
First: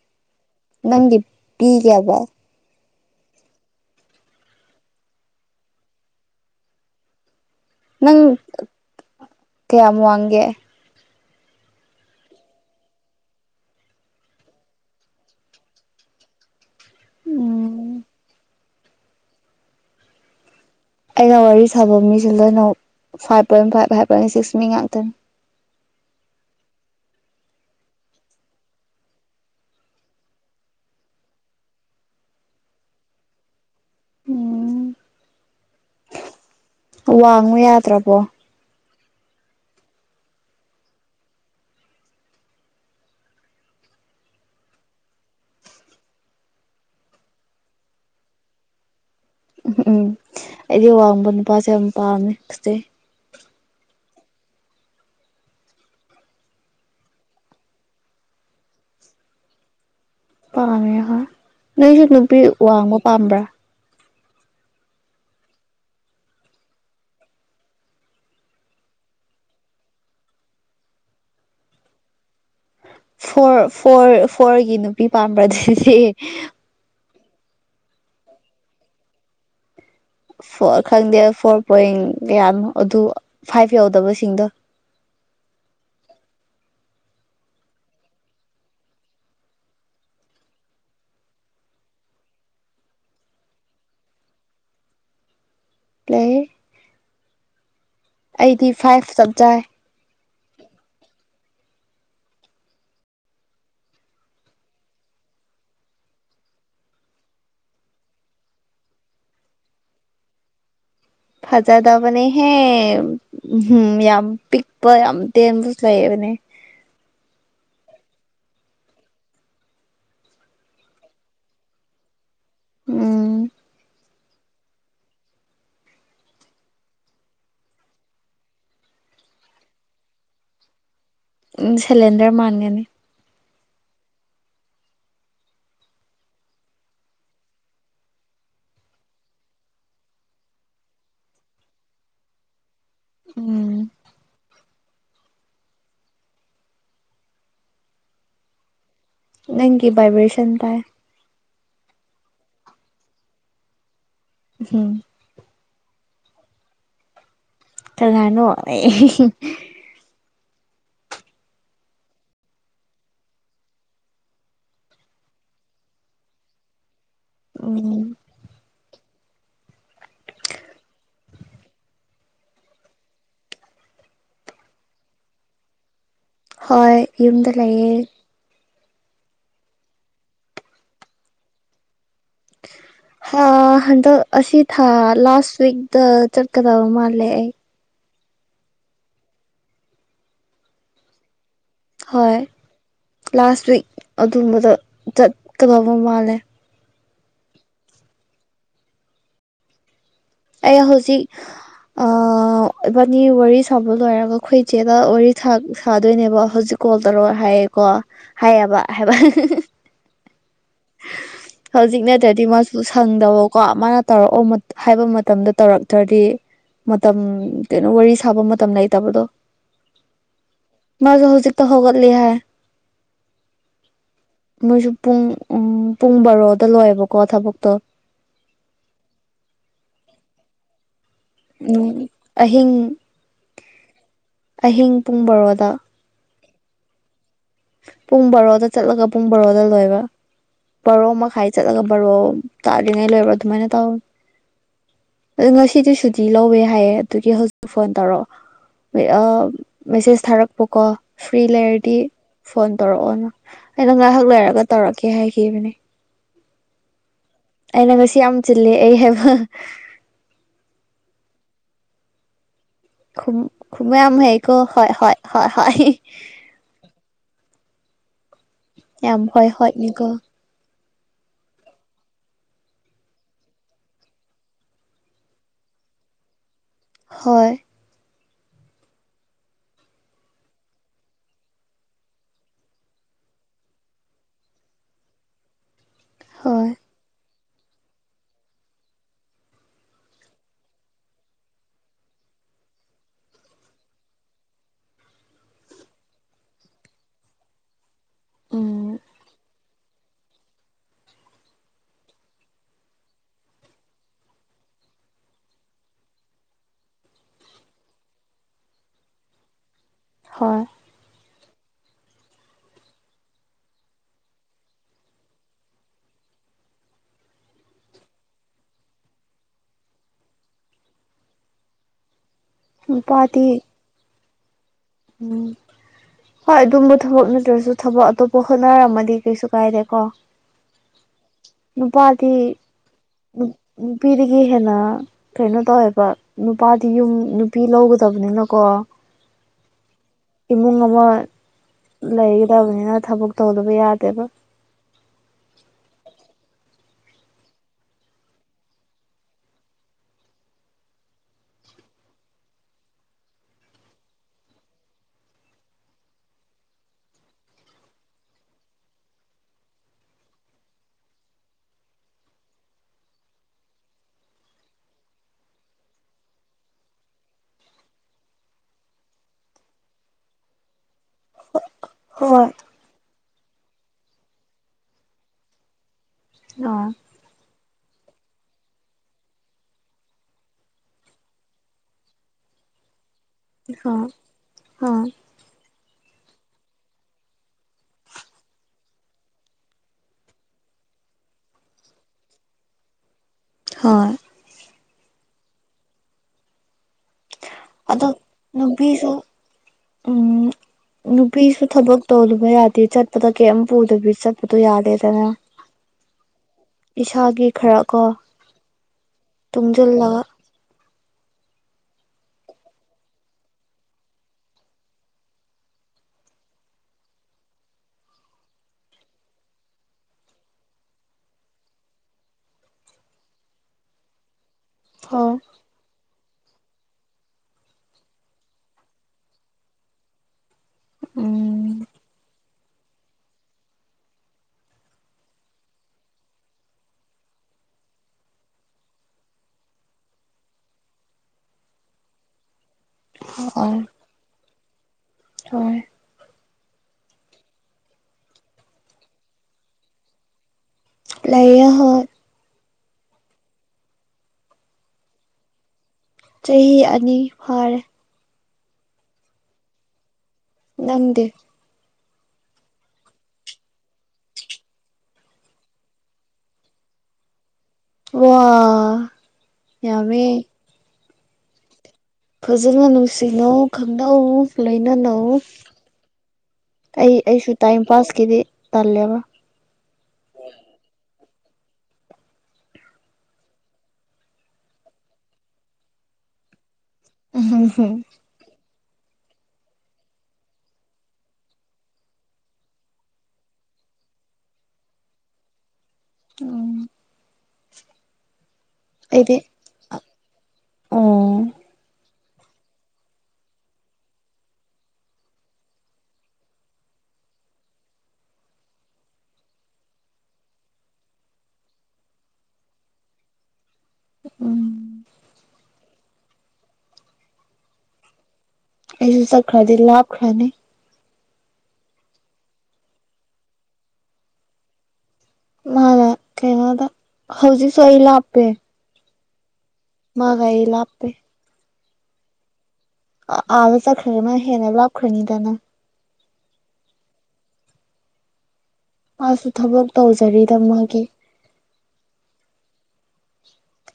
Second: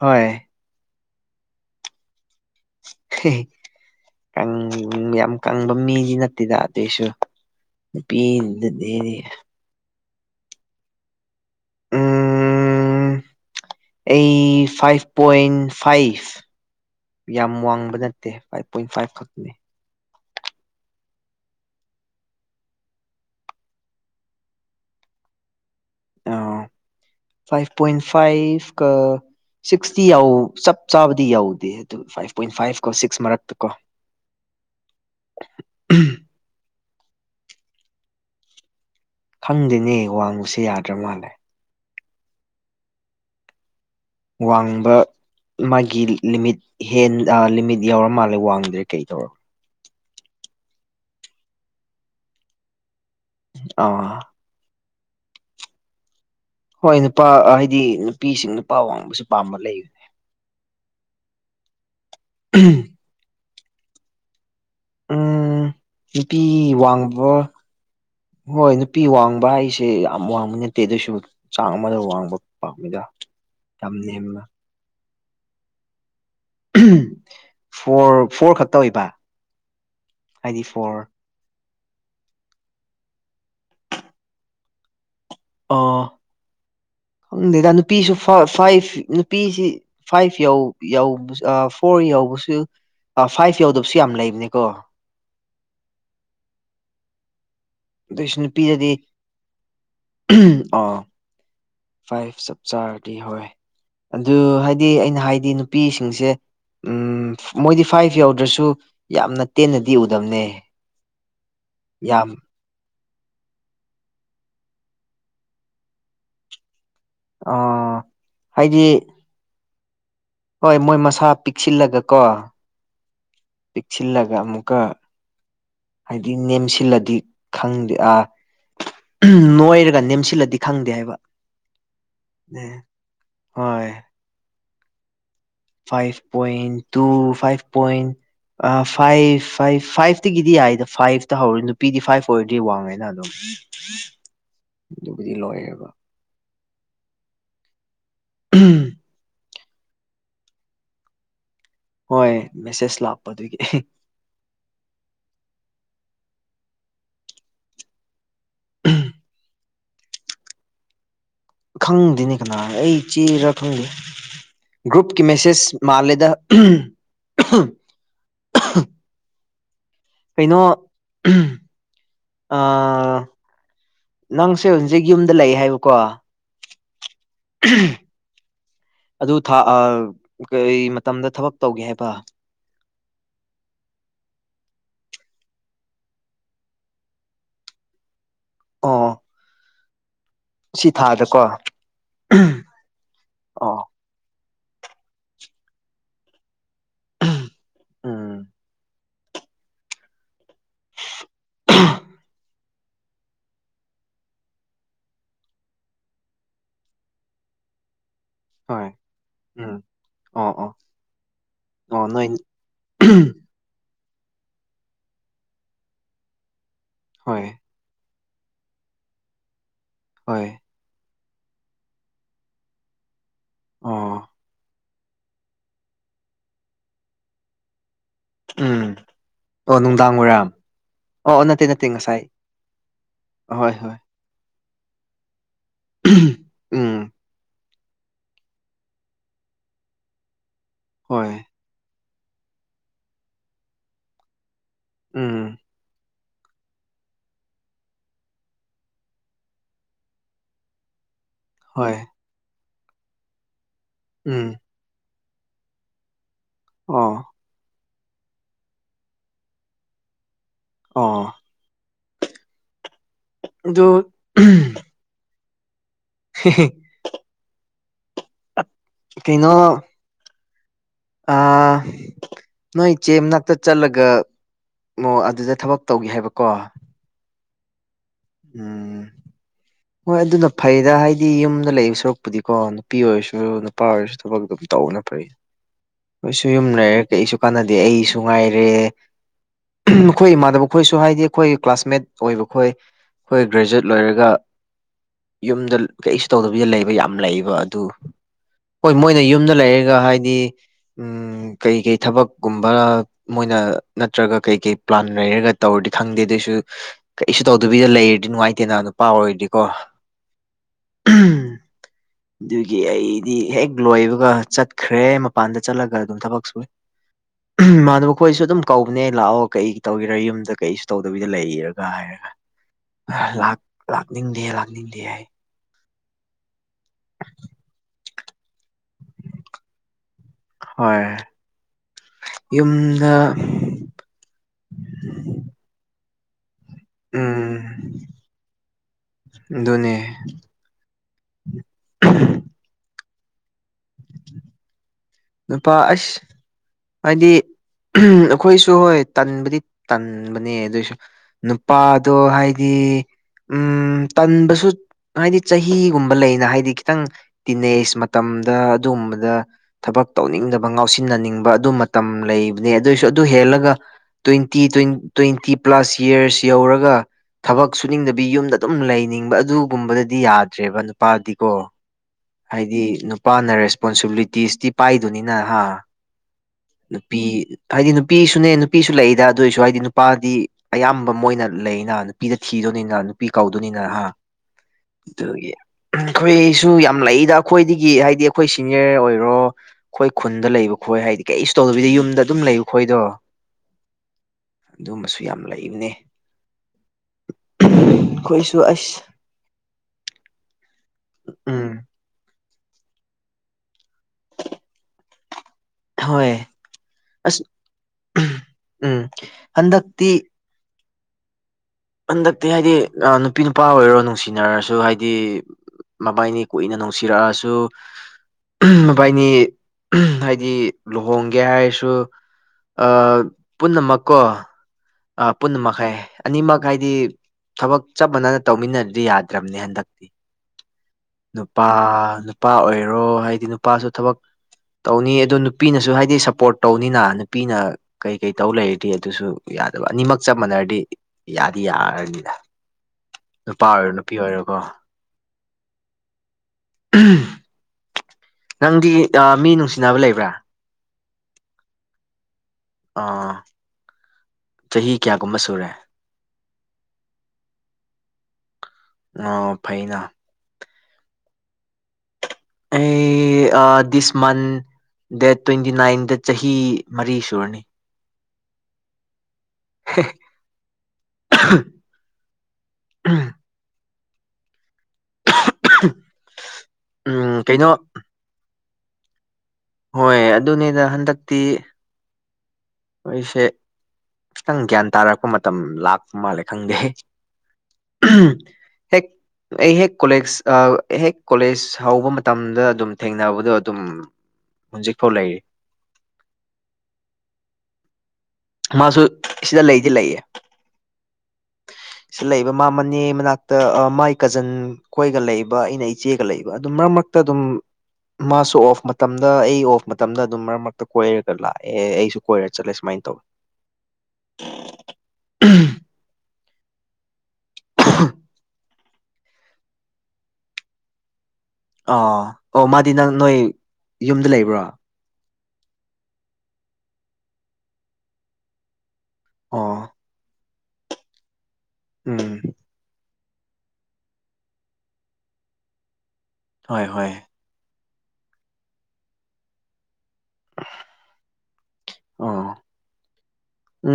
ꯍꯣꯏ ꯅꯪꯒꯤ ꯄꯤꯒꯦꯕ [inaudible] ꯌꯥꯝ ꯀꯪꯕ ꯃꯤꯗꯤ ꯅꯠꯇꯦꯗ ꯑꯗꯨꯑꯣꯏꯁꯨ ꯅꯨꯄꯤ ꯅꯪ ꯏꯔꯤ ꯀꯌꯥꯝ ꯋꯥꯡꯒꯦ ꯎꯝ ꯑꯩ ꯐꯥꯏꯚ ꯄꯣꯏꯟ ꯐꯥꯏꯚ ꯌꯥꯝ ꯎꯝ ꯋꯥꯡꯕ ꯅꯠꯇꯦ ꯐꯥꯏꯚ ꯄꯣꯏ ꯐꯥꯏꯚ ꯈꯅꯤ ꯑꯩꯅ ꯋꯥꯔꯤ ꯁꯥꯕ ꯃꯤꯁꯤ ꯂꯣꯏꯅꯃꯛ five point five five point six ꯃꯤ ꯉꯥꯛꯇꯅꯤ ꯑ ꯐꯥꯏꯚ ꯄꯣꯏꯟ ꯐꯥꯏꯚ ꯀꯥ ꯁꯤꯛꯁꯇꯤ ꯌꯥꯎ ꯆꯞ ꯆꯥꯕꯗꯤ ꯌꯥꯎꯗꯦ ꯑꯗꯨ ꯐꯥꯏꯚ ꯄꯣꯏꯟ ꯐꯥꯏꯚ ꯀꯣ ꯁꯤꯛꯁ ꯃꯔꯛꯇ ꯀꯣ [inaudible] ꯎꯝ ꯋꯥꯡꯉꯨ ꯌꯥꯗ꯭ꯔꯕꯣ ꯈꯪꯗꯦꯅꯦ ꯋꯥꯡꯕꯁꯦ ꯌꯥꯗ꯭ꯔ ꯃꯥꯜꯂꯦ ꯋꯥꯡꯕ ꯃꯥꯒꯤ ꯂꯤꯃꯤꯠ ꯍꯦꯟ ꯑꯥ ꯂꯤꯃꯤꯠ ꯌꯥꯎꯔ ꯃꯥꯜꯂꯦ ꯋꯥꯡꯗ꯭ꯔꯦ ꯀꯩ ꯇꯧꯔ ꯎꯝ ꯎꯝ ꯑꯩꯗꯤ ꯋꯥꯡꯕ ꯅꯨꯄꯥꯁꯦ ꯌꯥꯝ ꯄꯥꯝꯃꯦ ꯐꯖꯩ ꯑ ꯍꯣꯏ ꯅꯨꯄꯥ ꯍꯥꯏꯗꯤ ꯅꯨꯄꯤꯁꯤꯡ ꯅꯨꯄꯥ ꯋꯥꯡꯕꯁꯨ ꯄꯥꯝꯕ ꯂꯩ ꯄꯥꯝꯃꯦ ꯍꯣꯏ ꯅꯣꯏꯁꯨ ꯅꯨꯄꯤ ꯋꯥꯡꯕ ꯄꯥꯝꯕ꯭ꯔꯥ ꯎꯝ ꯅꯨꯄꯤ ꯋꯥꯡꯕ ꯍꯣꯏ ꯅꯨꯄꯤ ꯋꯥꯡꯕ ꯍꯥꯏꯁꯦ ꯌꯥꯝ ꯋꯥꯡꯕ ꯅꯠꯇꯦ ꯑꯗꯨꯏꯁꯨ ꯆꯥꯡ ꯑꯃꯗ ꯋꯥꯡꯕ ꯄꯥꯝꯃꯤꯗ ꯐꯣꯔ ꯌꯥꯝ ꯐꯣꯔ ꯅꯦꯝꯅ ꯐꯣꯔꯒꯤ ꯅꯨꯄꯤ ꯄꯥꯝꯕꯔꯥꯗꯨꯗꯤ ꯐꯣꯔ ꯐꯣꯔ ꯈꯛꯇ ꯑꯣꯏꯕ ꯍꯥꯏꯗꯤ ꯐ ꯐꯣꯔ ꯈꯪꯗꯦ ꯐꯣꯔ ꯄꯣꯏꯟ ꯀꯌꯥꯅꯣ ꯑꯗꯨ ꯐꯥꯏꯚ ꯌꯧꯗꯕꯁꯤꯡꯗꯣ ꯑꯣ ꯈꯪꯗꯦꯗ ꯅꯨꯄꯤꯁꯨ ꯐꯥꯏꯚ ꯅꯨꯄꯤꯁꯤ ꯐꯥꯏꯚ ꯐꯣꯔ ꯌꯧꯕꯁꯨ ꯐꯥꯏꯚ ꯌꯧꯗꯕꯁꯨ ꯌꯥꯝ ꯂꯩꯕꯅꯤꯀꯣ ꯄ꯭ꯂꯦ ꯑꯗꯨꯢꯁꯨ ꯅꯨꯄꯤꯗꯗꯤ ꯐꯥꯏꯚ ꯆꯞ ꯆꯥꯏ ꯑꯝ ꯑꯥ ꯐꯥꯏꯚ ꯆꯞ ꯆꯥꯔꯗꯤ ꯍꯧꯌꯦ ꯑꯗꯨ ꯍꯥꯏꯗꯤ ꯑꯩꯅ ꯍꯥꯏꯗꯤ ꯅꯨꯄꯤꯁꯤꯡꯁꯦ ꯎꯝ ꯃꯣꯏꯗꯤ ꯐꯥꯏꯚ ꯌꯎꯗ꯭ꯔꯁꯨ ꯌꯥꯝꯅ ꯇꯦꯟꯅꯗꯤ ꯎꯗꯕꯅꯦ ꯌꯥꯝ ꯐꯖꯥꯗꯕꯅꯦꯍꯦ ꯎꯝꯍꯝ ꯌꯥꯝ ꯄꯤꯛꯄ ꯌꯥꯝ ꯇꯦꯟꯕꯁꯨ ꯂꯩꯕꯅꯦ ꯑ ꯍꯥꯏꯗꯤ ꯍꯣꯏ ꯃꯣꯏ ꯃꯁꯥ ꯄꯤꯛꯁꯤꯜꯂꯒ ꯀꯣ ꯎꯝ ꯄꯤꯛꯁꯤꯜꯂꯒ ꯑꯃꯨꯛꯀ ꯍꯥꯏꯗꯤ ꯅꯦꯝꯁꯤꯜꯂꯗꯤ ꯈꯪꯗꯦ ꯑꯥ ꯅꯣꯏꯔꯒ ꯅꯦꯝꯁꯤꯜꯂꯗꯤ ꯈꯪꯗꯦ ꯍꯥꯏꯕ ꯎꯝ ꯁꯤꯂꯦꯗꯔ ꯃꯥꯟꯒꯅꯤ ꯍꯣꯢ five point two five point ꯑ ꯐꯥꯏꯚ ꯐꯥꯏꯚ ꯐꯥꯏꯚꯇꯒꯤꯗꯤ ꯌꯥꯏꯗ ꯐꯥꯏꯚꯇ ꯍꯧꯔ ꯅꯨꯄꯤꯗꯤ ꯐꯥꯏꯚ ꯑꯣꯏꯔꯗꯤ ꯋꯥꯡꯉꯦꯅ ꯑꯗꯨꯝ ꯎꯝ ꯑꯗꯨꯕꯨꯗꯤ ꯂꯣꯏꯌꯦꯕ ꯎꯝ ꯅꯪꯒꯤ ꯕꯥꯏꯕ꯭ꯔꯦꯁꯟ ꯇꯥꯏ ꯍꯣꯏ ꯃꯦꯁꯦꯁ ꯂꯥꯛꯄꯗꯨꯒꯤ ꯎꯝ ꯀꯅꯅꯣ ꯑꯩ ꯍꯤꯍꯤ ꯈꯪꯗꯦꯅꯦ ꯀꯅꯥ ꯑꯩ ꯆꯦꯔꯥ ꯈꯪꯗꯦ ꯒ꯭ꯔꯨꯞꯀꯤ ꯃꯦꯁꯦꯁ ꯃꯥꯜꯂꯦꯗ ꯎꯝ ꯀꯩꯅꯣ ꯑꯝ ꯑꯥ ꯅꯪꯁꯦ ꯍꯧꯖꯤꯛꯁꯦ ꯌꯨꯝꯗ ꯂꯩ ꯍꯥꯏꯕꯀꯣ ꯍꯣꯏ ꯌꯨꯝꯗ ꯂꯩꯌꯦ ꯑꯗꯨ ꯊꯥ ꯀꯩ ꯃꯇꯝꯗ ꯊꯕꯛ ꯇꯧꯒꯦ ꯍꯥꯏꯕ ꯍꯥ ꯍꯟꯗꯛ ꯑꯁꯤ ꯊꯥ ꯂꯥꯁ ꯋꯤꯛꯇ ꯆꯠꯀꯗꯕ ꯃꯥꯂꯦ ꯑꯩ ꯑꯣ ꯁꯤ ꯊꯥꯗꯀꯣ ꯍꯣꯏ ꯂꯥꯁ ꯑꯣ ꯋꯤꯛ ꯑꯗꯨꯝꯕꯗ ꯆꯠꯀꯗꯕ ꯃꯥꯜꯂꯦ ꯎꯝ ꯑꯩ ꯍꯧꯖꯤꯛ ꯏꯕꯥꯅꯤ ꯋꯥꯔꯤ ꯁꯥꯕ ꯂꯣꯏꯔꯒ ꯑꯩꯈꯣꯏ ꯏꯆꯦꯗ ꯋꯥꯔꯤ ꯁꯥꯗꯣꯏꯅꯦꯕ ꯍꯧꯖꯤꯛ ꯀꯣꯜ ꯇꯧꯔꯑꯣ ꯍꯥꯏꯌꯦꯀꯣ ꯍꯥꯏꯌꯦꯕ ꯍꯣꯏ ꯍꯥꯏꯕ ꯎꯝ ꯑꯣ ꯑꯣ ꯍꯧꯖꯤꯛ ꯑꯣ ꯅꯣꯏ ꯅꯠꯇ꯭ꯔꯗꯤ ꯃꯥꯁꯨ ꯁꯪꯗꯕ ꯀꯣ ꯃꯥꯅ ꯇꯧꯔꯛꯑꯣ ꯍꯥꯏꯕ ꯃꯇꯝꯗ ꯇꯧꯔꯛꯇ꯭ꯔꯗꯤ ꯃꯇꯝ ꯍꯣꯏ ꯀꯩꯅꯣ ꯋꯥꯔꯤ ꯁꯥꯕ ꯃꯇꯝ ꯂꯩꯇꯕꯗꯣ ꯍꯣꯏ ꯃꯥꯖꯨ ꯍꯧꯖꯤꯛꯛꯇ ꯍꯒꯠꯂꯤ ꯍꯥꯏ ꯑꯣ ꯃꯣꯏꯁꯨ ꯄꯨꯡ ꯄꯨꯡ ꯕꯥꯔꯣꯗ ꯂꯣꯏꯌꯦꯕꯀꯣ ꯊꯕꯛꯇꯣ ꯎꯝ ꯑꯣ ꯅꯨꯡꯗꯥꯡ ꯋꯥꯏꯔꯥꯝ ꯑꯣ ꯅꯠꯇꯦ ꯅꯠꯇꯦ ꯎꯝ ꯉꯁꯥꯏ ꯑꯍꯤꯡ ꯑꯍꯣꯏ ꯍꯣꯏ ꯑꯍꯤꯡ ꯄꯨꯡ ꯕꯔꯣꯗ ꯎꯝ ꯄꯨꯡ ꯕꯔꯣꯗ ꯆꯠꯂꯒ ꯄꯨꯡ ꯕꯔꯣꯗ ꯂꯣꯏꯕ ꯕꯥꯔꯣ ꯍꯣꯏ ꯃꯈꯥꯏ ꯆꯠꯂꯕ ꯔꯣ ꯇꯥꯗꯔꯤꯉꯩ ꯂꯣꯏꯔꯕ꯭ꯔꯣ ꯑꯗꯨꯃꯥꯏꯅ ꯇꯥꯎ ꯎ ꯑ ꯉꯁꯤꯗꯤ ꯁꯨꯗꯤ ꯂꯧꯋꯦ ꯍꯥꯏꯌꯦ ꯑꯗꯨꯒꯤ ꯍꯧꯖꯤꯛ ꯐꯣꯟ ꯇꯧꯔꯛꯑꯣ ꯃꯦꯁꯦꯁ ꯊꯥꯔꯛꯄꯀꯣ ꯐ꯭ꯔꯤ ꯂꯩꯔꯗꯤ ꯍꯣꯏ ꯐꯣꯟ ꯇꯧꯔꯛꯑꯣꯅ ꯑꯩꯅ ꯉꯥꯏꯍꯥꯛ ꯎꯝ ꯂꯩꯔꯒ ꯇꯧꯔꯛꯀꯦ ꯍꯥꯏꯈꯤꯕꯅꯦ ꯑꯣ ꯑꯩꯅ ꯉꯁꯤ ꯌꯥꯝ ꯆꯤꯜꯂꯦ ꯑꯩ ꯍꯥꯏꯕ ꯑꯣ ꯈꯨꯝ ꯑꯗꯨ ꯈꯨꯝꯕ ꯌꯥꯝ ꯍꯩꯀꯣ ꯍꯣꯢ ꯍꯣꯢ ꯍꯣꯢ ꯍꯤ ꯍꯤ ꯌꯥꯝ ꯍꯣꯏ ꯍꯣꯢꯅꯤꯒꯣ ꯑꯥ ꯅꯣꯏ ꯏꯆꯦꯅꯥꯛꯇ ꯆꯠꯂꯒ ꯑꯗꯨꯗ ꯊꯕꯛ ꯇꯧꯒꯦ ꯍꯥꯏꯕꯀꯣ ꯍꯣꯏ ꯎꯝ ꯍꯣꯏ ꯑꯗꯨꯅ ꯐꯩꯗ ꯍꯥꯏꯗꯤ ꯌꯨꯝꯗ ꯂꯩꯕ ꯁꯔꯨꯛꯄꯨꯗꯤꯀꯣ ꯅꯨꯄꯤ ꯑꯣꯏꯔꯁꯨ ꯅꯨꯄꯥ ꯑꯣꯏꯔꯁꯨ ꯊꯕꯛ ꯑꯗꯨꯝ ꯇꯧꯕꯅ ꯐꯩ ꯀꯣꯏꯁꯨ ꯌꯨꯝ ꯍꯣꯏ ꯂꯩ ꯀꯩꯁꯨ ꯀꯥꯟꯅꯗꯦ ꯑꯩꯁꯨ ꯉꯥꯏꯔꯦ ꯃꯈꯣꯏ ꯏꯃꯥꯟꯗꯅꯕ ꯈꯣꯏꯁꯨ ꯍꯥꯏꯗꯤ ꯑꯩꯈꯣꯏꯒꯤ ꯀ꯭ꯂꯥꯁꯃꯦꯠ ꯑꯣꯏꯕ ꯈꯣꯏ ꯑꯩꯈꯣꯏ ꯒ꯭ꯔꯦꯖꯨꯌꯦꯠ ꯂꯣꯏꯔꯒ ꯌꯨꯝꯗ ꯀꯩꯁꯨ ꯇꯧꯗꯕꯤꯗ ꯂꯩꯕ ꯌꯥꯝ ꯂꯩꯕ ꯑꯗꯨ ꯍꯣꯏ ꯎꯝ ꯃꯣꯏꯅ ꯌꯨꯝꯗ ꯂꯩꯔꯒ ꯍꯥꯏꯗꯤ ꯎꯝ ꯀꯩꯀꯩ ꯊꯕꯛꯀꯨꯝꯕ ꯃꯣꯏꯅ ꯅꯠꯇ꯭ꯔꯒ ꯀꯩ ꯀꯩ ꯄ꯭ꯂꯥꯟ ꯂꯩꯔꯒ ꯇꯧꯔꯗꯤ ꯈꯪꯗꯦ ꯑꯗꯨꯏꯁꯨ ꯀꯩꯁꯨ ꯇꯧꯗꯕꯤ ꯂꯩꯔꯗꯤ ꯅꯨꯡꯉꯥꯏꯇꯦꯅ ꯅꯨꯄꯥ ꯑꯣꯏꯔꯗꯤꯀꯣ ꯍꯣꯏ ꯎꯝ ꯑꯗꯨꯒꯤ ꯑꯩꯗꯤ ꯍꯦꯛ ꯂꯣꯏꯕꯒ ꯆꯠꯈ꯭ꯔꯦ ꯃꯄꯥꯟꯗ ꯆꯠꯂꯒ ꯑꯗꯨꯝ ꯊꯕꯛ ꯁꯨꯏ ꯏꯃꯥꯟꯅꯕ ꯃꯈꯣꯏꯁꯨ ꯑꯗꯨꯝ ꯀꯧꯕꯅꯦ ꯂꯥꯛꯑꯣ ꯀꯩ ꯇꯧꯒꯦꯔꯥ ꯌꯨꯝꯗ ꯀꯩꯁꯨ ꯇꯧꯗꯕꯤꯗ ꯂꯩꯔꯒ ꯍꯥꯏꯔꯒ ꯅꯨꯄꯥꯗꯤ ꯂꯥꯛꯅꯤꯡꯗꯦ ꯂꯥꯛꯅꯤꯡꯗꯦ ꯍꯥꯏ ꯎꯝ ꯍꯣꯏ ꯑꯗꯨꯝꯕ ꯊꯕꯛ ꯅꯠꯇ꯭ꯔꯁꯨ ꯊꯕꯛ ꯑꯇꯣꯞꯄ ꯍꯣꯠꯅꯔꯝꯃꯗꯤ ꯀꯩꯁꯨ ꯀꯥꯏꯗꯦꯀꯣ ꯍꯣꯏ ꯅꯨꯄꯥꯇꯤ ꯌꯨꯝꯗ ꯅꯨꯄꯤꯗꯒꯤ ꯍꯦꯟꯅ ꯀꯩꯅꯣ ꯇꯧꯋꯦꯕ ꯅꯨꯄꯥꯗꯤ ꯌꯨꯝ ꯅꯨꯄꯤ ꯂꯧꯒꯗꯕꯅꯤꯅꯀꯣ ꯗꯨꯅ‌ꯦ ꯏꯃꯨꯡ ꯑꯃ ꯂꯩꯒꯗꯕꯅꯤꯅ ꯊꯕꯛ ꯇꯧꯗꯕ ꯌꯥꯗꯦꯕ ꯅꯨꯄꯥ ꯑꯁ ꯍꯥꯏꯗꯤ ꯑꯩꯈꯣꯏꯁꯨ ꯍꯣꯏ ꯇꯟꯕꯨꯗꯤ ꯇꯟꯕꯅꯦ ꯑꯗꯨꯏꯁꯨ ꯅꯨꯄꯥꯗꯣ ꯍꯥꯏꯗꯤ ꯎꯝ ꯇꯟꯕꯁꯨ ꯍꯥꯏꯗꯤ ꯆꯍꯤꯒꯨꯝꯕ ꯂꯩꯅ ꯍꯥꯏꯗꯤ ꯈꯤꯇꯪ ꯇꯤꯅ‌ꯦꯖ ꯃꯇꯝꯗ ꯑꯗꯨꯝꯕꯗ ꯊꯕꯛ ꯇꯧꯅꯤꯡꯗꯕ ꯉꯥꯎꯁꯤꯟꯅꯅꯤꯡꯕ ꯑꯗꯨ ꯃꯇꯝ ꯂꯩꯕꯅꯦ ꯑꯗꯨꯏꯁꯨ ꯑꯗꯨ ꯍꯦꯜꯂꯒ ꯇ꯭ꯋꯦꯟꯇꯤ ꯇ꯭ꯋ‌ꯦꯟ ꯇ꯭ꯋꯦꯟꯇꯤ ꯄ꯭ꯂꯥꯁ ꯏꯌꯔꯁ ꯌꯧꯔꯒ ꯊꯕꯛ ꯁꯨꯅꯤꯡꯗꯕꯤ ꯌꯨꯝꯗ ꯑꯗꯨꯝ ꯂꯩꯅꯤꯡꯕ ꯑꯗꯨꯒꯨꯝꯕꯗꯗꯤ ꯌꯥꯗ꯭ꯔꯦꯕ ꯅꯨꯄꯥꯗꯤꯀꯣ ꯍꯣꯏ ꯍꯥꯏꯗꯤ ꯅꯨꯄꯥꯅ ꯔꯦꯁꯄꯣꯟꯁꯤꯕꯤꯂꯤꯇꯤꯁꯇꯤ ꯄꯥꯏꯗꯨꯢꯅꯤꯅ ꯍꯥ ꯍꯣꯢ ꯅꯨꯄꯤ ꯍꯥꯏꯗꯤ ꯅꯨꯄꯤꯁꯨꯅꯦ ꯅꯨꯄꯤꯁꯨ ꯂꯩꯏꯗ ꯑꯗꯨꯑꯣ ꯑꯣꯏꯁꯨ ꯍꯥꯏꯗꯤ ꯅꯨꯄꯥꯗꯤ ꯑꯌꯥꯝꯕ ꯃꯣꯏꯅ ꯂꯩꯅ ꯅꯨꯄꯤꯗ ꯊꯤꯗꯣꯏꯅꯤꯅ ꯅꯨꯄꯤ ꯀꯥꯎꯗꯣꯏꯅꯤꯅ ꯍ ꯍ ꯑꯗꯨꯒꯤ ꯑꯩꯈꯣꯏꯁꯨ ꯌꯥꯝ ꯂꯩꯗ ꯑꯩꯈꯣꯏꯗꯒꯤ ꯍꯥꯏꯗꯤ ꯑꯩꯈꯣꯏ ꯁꯤꯅꯤꯌꯔ ꯑꯣꯏꯔꯣ ꯑꯩꯈꯣꯏ ꯈꯨꯟꯗ ꯂꯩꯕ ꯈꯣꯏ ꯍꯥꯏꯗꯤ ꯀꯩꯁꯨ ꯇꯧꯗꯕꯤꯗ ꯌꯨꯝꯗ ꯑꯗꯨꯝ ꯂꯩꯕ ꯈꯣꯏꯗꯣ ꯍꯣꯏ ꯑꯗꯨꯝꯕꯁꯨ ꯌꯥꯝ ꯂꯩꯕꯅꯦ ꯑꯗꯣ ꯑꯩꯈꯣꯏꯁꯨ ꯑꯁ ꯅꯨꯄꯤꯁꯨ ꯎꯝ ꯅꯨꯄꯤꯁꯨ ꯎꯝ ꯊꯕꯛ ꯇꯣꯜꯂꯨꯕ ꯌꯥꯗꯦ ꯆꯠꯄꯗ ꯀꯩꯝ ꯄꯨꯗꯕꯤ ꯆꯠꯄꯗꯣ ꯌꯥꯗꯦꯗꯅ ꯍꯣꯏ ꯑꯁ ꯏꯁꯥꯒꯤ ꯈꯔ ꯀꯣ ꯎꯝ ꯇꯨꯡꯁꯤꯜꯂꯒ ꯍꯟꯗꯛꯇꯤ ꯍꯟꯗꯛꯇꯤ ꯍꯥꯏꯗꯤ ꯑꯥ ꯅꯨꯄꯤ ꯅꯨꯄꯥ ꯑꯣꯏꯔꯣ ꯅꯨꯡꯁꯤꯅꯔꯁꯨ ꯍꯥꯏꯗꯤ ꯃꯕꯥꯏꯅꯤ ꯀꯨꯏꯅ ꯅꯨꯡꯁꯤꯔꯛꯑꯁꯨ ꯃꯕꯥꯥꯏꯅꯤ ꯍꯥꯏꯗꯤ ꯂꯨꯍꯣꯡꯒꯦ ꯍꯥꯏꯔꯁꯨ ꯑ ꯄꯨꯟꯅꯃꯛꯀꯣ ꯑ ꯍꯣꯏ ꯄꯨꯟꯅ ꯃꯛ ꯍꯥꯏꯌ‌ꯦ ꯑꯅꯤꯃꯛ ꯍꯥꯏꯗꯤ ꯊꯕꯛ ꯆꯞ ꯃꯥꯟꯅꯅ ꯇꯧꯃꯤꯟꯅꯗ꯭ꯔꯗꯤ ꯌꯥꯗ꯭ꯔꯕꯅꯦ ꯍꯟꯗꯛꯇꯤ ꯅꯨꯄꯥ ꯎꯝ ꯅꯨꯄꯥ ꯑꯣꯏꯔꯣ ꯍꯥꯏꯗꯤ ꯅꯨꯄꯥꯁꯨ ꯊꯕꯛ ꯇꯧꯅꯤ ꯑꯗꯨ ꯅꯨꯄꯤꯅꯁꯨ ꯍꯥꯏꯗꯤ ꯁꯞꯄꯣꯔꯠ ꯇꯧꯅꯤꯅ ꯅꯨꯄꯤꯅ ꯀꯩ ꯀꯩ ꯇꯧ ꯂꯩꯔꯗꯤ ꯑꯗꯨꯁꯨ ꯌꯥꯗꯕ ꯑꯅꯤꯃꯛ ꯆꯞ ꯃꯥꯟꯅꯔꯗꯤ ꯌꯥꯗꯤ ꯌꯥꯔꯅꯤꯗ ꯅꯨꯄꯥ ꯑꯣꯏꯔꯣ ꯅꯨꯄꯤ ꯑꯣꯏꯔꯣꯀꯣ ꯍ‌ꯣꯏ ꯅꯪꯗꯤ ꯑꯥ ꯃꯤ ꯅꯨꯡꯁꯤꯅꯕ ꯂꯩꯕ꯭ꯔꯥ [unintelligible] ꯑ ꯆꯍꯤ ꯀꯌꯥꯒꯨꯝꯕ ꯁꯨꯔꯦ ꯆꯍꯤ ꯑꯅꯤ ꯐꯥꯔꯦ ꯑꯣ ꯐꯩꯅꯥ ꯅꯪꯗꯤ ꯑꯩ ꯑꯥ ꯗꯤꯁ ꯃꯥꯟ ꯗꯦꯠ ꯇ꯭ꯋꯦꯟꯇꯤ ꯅꯥꯏꯟꯗ ꯆꯍꯤ ꯃꯔꯤ ꯁꯨꯔꯅꯤ ꯋꯥ ꯌꯥꯝꯃꯦ [inaudible] ꯐꯖꯅ ꯅꯨꯡꯁꯤꯅꯧ ꯈꯪꯅꯧ ꯂ‌ꯣꯏꯅꯅꯧ ꯑꯣ ꯑꯩ ꯎꯝ ꯑꯩꯁꯨ ꯀꯩꯅꯣ ꯇꯥꯏꯝ ꯄꯥꯁꯀꯤꯗꯤ ꯇꯜꯂꯦꯕ ꯍꯣꯏ ꯑꯗꯨꯅꯤꯗ ꯍꯟꯗꯛꯇꯤ ꯍ‌ꯣꯏꯁꯦ ꯈꯤꯇꯪ ꯒ꯭ꯌꯥꯟ ꯇꯥꯔꯛꯄ ꯃꯇꯝ ꯂꯥꯛꯄ ꯃꯥꯜꯂꯦ ꯈꯪꯗꯦ [inaudible] [unintelligible] ꯍꯦꯛ ꯑꯩ ꯍꯦꯛ ꯀꯣꯂꯦꯖ ꯑꯥ ꯍꯦꯛ ꯀꯣꯂꯦꯖ ꯍꯧꯕ ꯃꯇꯝꯗ ꯑꯗꯨꯝ ꯊꯦꯡꯅꯕꯗꯣ ꯑꯗꯨꯝ ꯍꯧꯖꯤꯛꯐꯥꯎ ꯂꯩꯔꯤ ꯑꯣ ꯃꯥꯁꯨ ꯁꯤꯗ ꯂꯩꯗꯤ ꯂꯩꯌꯦ ꯑ‌ꯣ ꯁꯤꯗ ꯂꯩꯕ ꯃꯥ ꯃꯅꯦ ꯃꯅꯥꯛꯇ ꯃꯥꯏ ꯀꯖꯟ ꯑꯩꯈꯣꯏꯒ ꯂꯩꯕ ꯑꯩꯅ ꯏꯆꯦꯒ ꯂꯩꯕ ꯑꯗꯨꯝ ꯃꯔꯛ ꯃꯔꯛꯇ ꯑꯗꯨꯝ ꯃꯥꯁꯨ ꯑꯣꯐ ꯃꯇꯝꯗ ꯑꯩ ꯑꯣꯐ ꯃꯇꯝꯗ ꯑꯗꯨꯝ ꯃꯔꯛ ꯃꯔꯛꯇ ꯀꯣꯏꯔꯒ ꯂꯥꯛꯑꯦ ꯑꯩꯁꯨ ꯀꯣꯏꯔ ꯆꯠꯂꯦ ꯁꯨꯃꯥꯏꯅ ꯇꯧꯋꯦ ꯎꯝ [unintelligible] ꯑꯩꯁꯨ ꯆꯠꯈ꯭ꯔꯗꯤ ꯂꯥꯞꯈ꯭ꯔꯅꯤ ꯑ ꯑꯣ ꯃꯥꯗꯤ ꯅꯪ ꯅꯣꯏ ꯌꯨꯝꯗ ꯂꯩꯕ꯭ꯔꯣ ꯃꯥꯅ ꯀꯩꯅ‌ꯣꯗ ꯍꯧꯖꯤꯛꯁꯨ ꯑꯩ ꯂꯥꯞꯄ‌ꯦ ꯑꯣ ꯃꯥꯒ ꯑꯩꯒ ꯂꯥꯞꯄꯦ ꯎꯝ ꯑꯥ ꯑꯥꯗ ꯆꯠꯈ꯭ꯔꯃ ꯍꯦꯟꯅ ꯂꯥꯞꯈ꯭ꯔꯅꯤꯗꯅ ꯍꯣꯏ ꯍꯣꯏ ꯃꯥꯁꯨ ꯊꯕꯛ ꯇꯧꯖꯔꯤꯗ ꯃꯥꯒꯤ ꯑꯣ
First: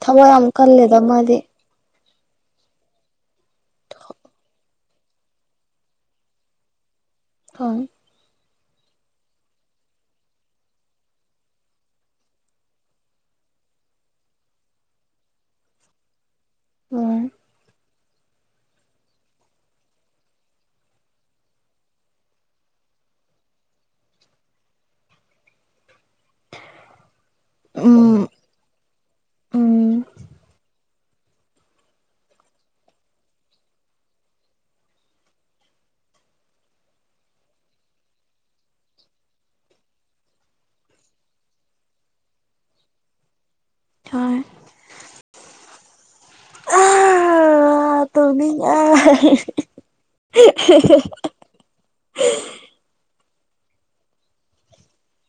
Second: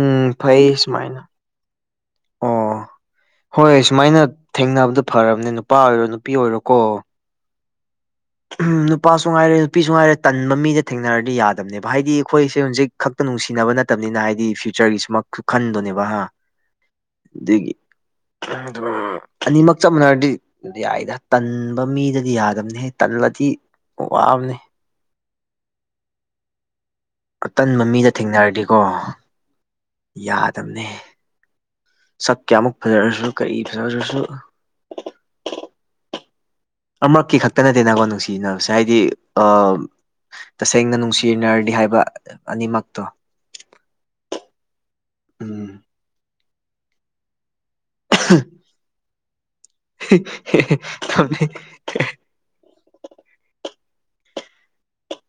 ꯊꯋꯥꯏ ꯌꯥꯝ ꯐꯩ ꯀꯜꯂꯦꯗ ꯁꯨꯃꯥꯏꯅ ꯃꯥꯗꯤ ꯑꯣ ꯍꯣꯏ ꯁꯨꯃꯥꯏꯅ ꯊꯦꯡꯅꯕꯗꯣ ꯐꯔꯕꯅꯦ ꯅꯨꯄꯥ ꯑꯣꯏꯔꯣ ꯅꯨꯄꯤ ꯑꯣꯏꯔꯣꯀꯣ ꯍꯧ ꯅꯨꯄꯥꯁꯨ ꯉꯥꯏꯔꯦ ꯅꯨꯄꯤꯁꯨ ꯉꯥꯏꯔꯦ ꯇꯟꯕ ꯃꯤꯗ ꯊꯦꯡꯅꯔꯗꯤ ꯌꯥꯗꯕꯅꯦꯕ ꯍꯥꯏꯗꯤ ꯑꯩꯈꯣꯏꯁꯦ ꯍꯧꯖꯤꯛ ꯈꯛꯇ ꯅꯨꯡꯁꯤꯅꯕ ꯅꯠꯇꯕꯅꯤꯅ ꯍꯥꯏꯗꯤ ꯐ꯭ꯌꯨꯆꯔꯒꯤ ꯁꯃꯛ ꯈꯟꯗꯣꯅꯦꯕ ꯍꯥ ꯎꯝ [unintelligible] ꯑꯗꯨ ꯑꯅꯤꯃꯛ ꯆꯞ ꯃꯥꯟꯅꯔꯗꯤ ꯌꯥꯏꯗ ꯇꯟꯕ ꯃꯤꯗꯗꯤ ꯌꯥꯗꯕꯅꯤ ꯍꯦ ꯇꯜꯂꯗꯤ ꯋꯥꯕꯅꯦ ꯑꯇꯟꯕ ꯃꯤꯗ ꯎꯝ ꯊꯦꯡꯅꯔꯗꯤꯀꯣ ꯎꯝ ꯌꯥꯗꯅꯦ ꯁꯛ ꯀꯌꯥꯃꯨꯛ ꯐꯖꯔꯁꯨꯅ ꯀꯔꯤ ꯐꯖꯔꯁꯨ ꯑꯃꯨꯔꯛꯀꯤ ꯈꯛꯇ ꯅꯠꯇꯦ ꯅꯀꯣ ꯅꯨꯡꯁꯤꯅꯕꯁꯦ ꯍꯥꯏꯗꯤ ꯑꯥ ꯇꯁꯦꯡꯅ ꯅꯨꯡꯁꯤꯅꯔꯗꯤ ꯍꯥꯏꯕ ꯑꯅꯤꯃꯛꯇꯣ ꯍꯣꯏ ꯎꯝ [unintelligible] [unintelligible] ꯇꯨꯝꯅꯤꯡꯉꯦ [inaudible]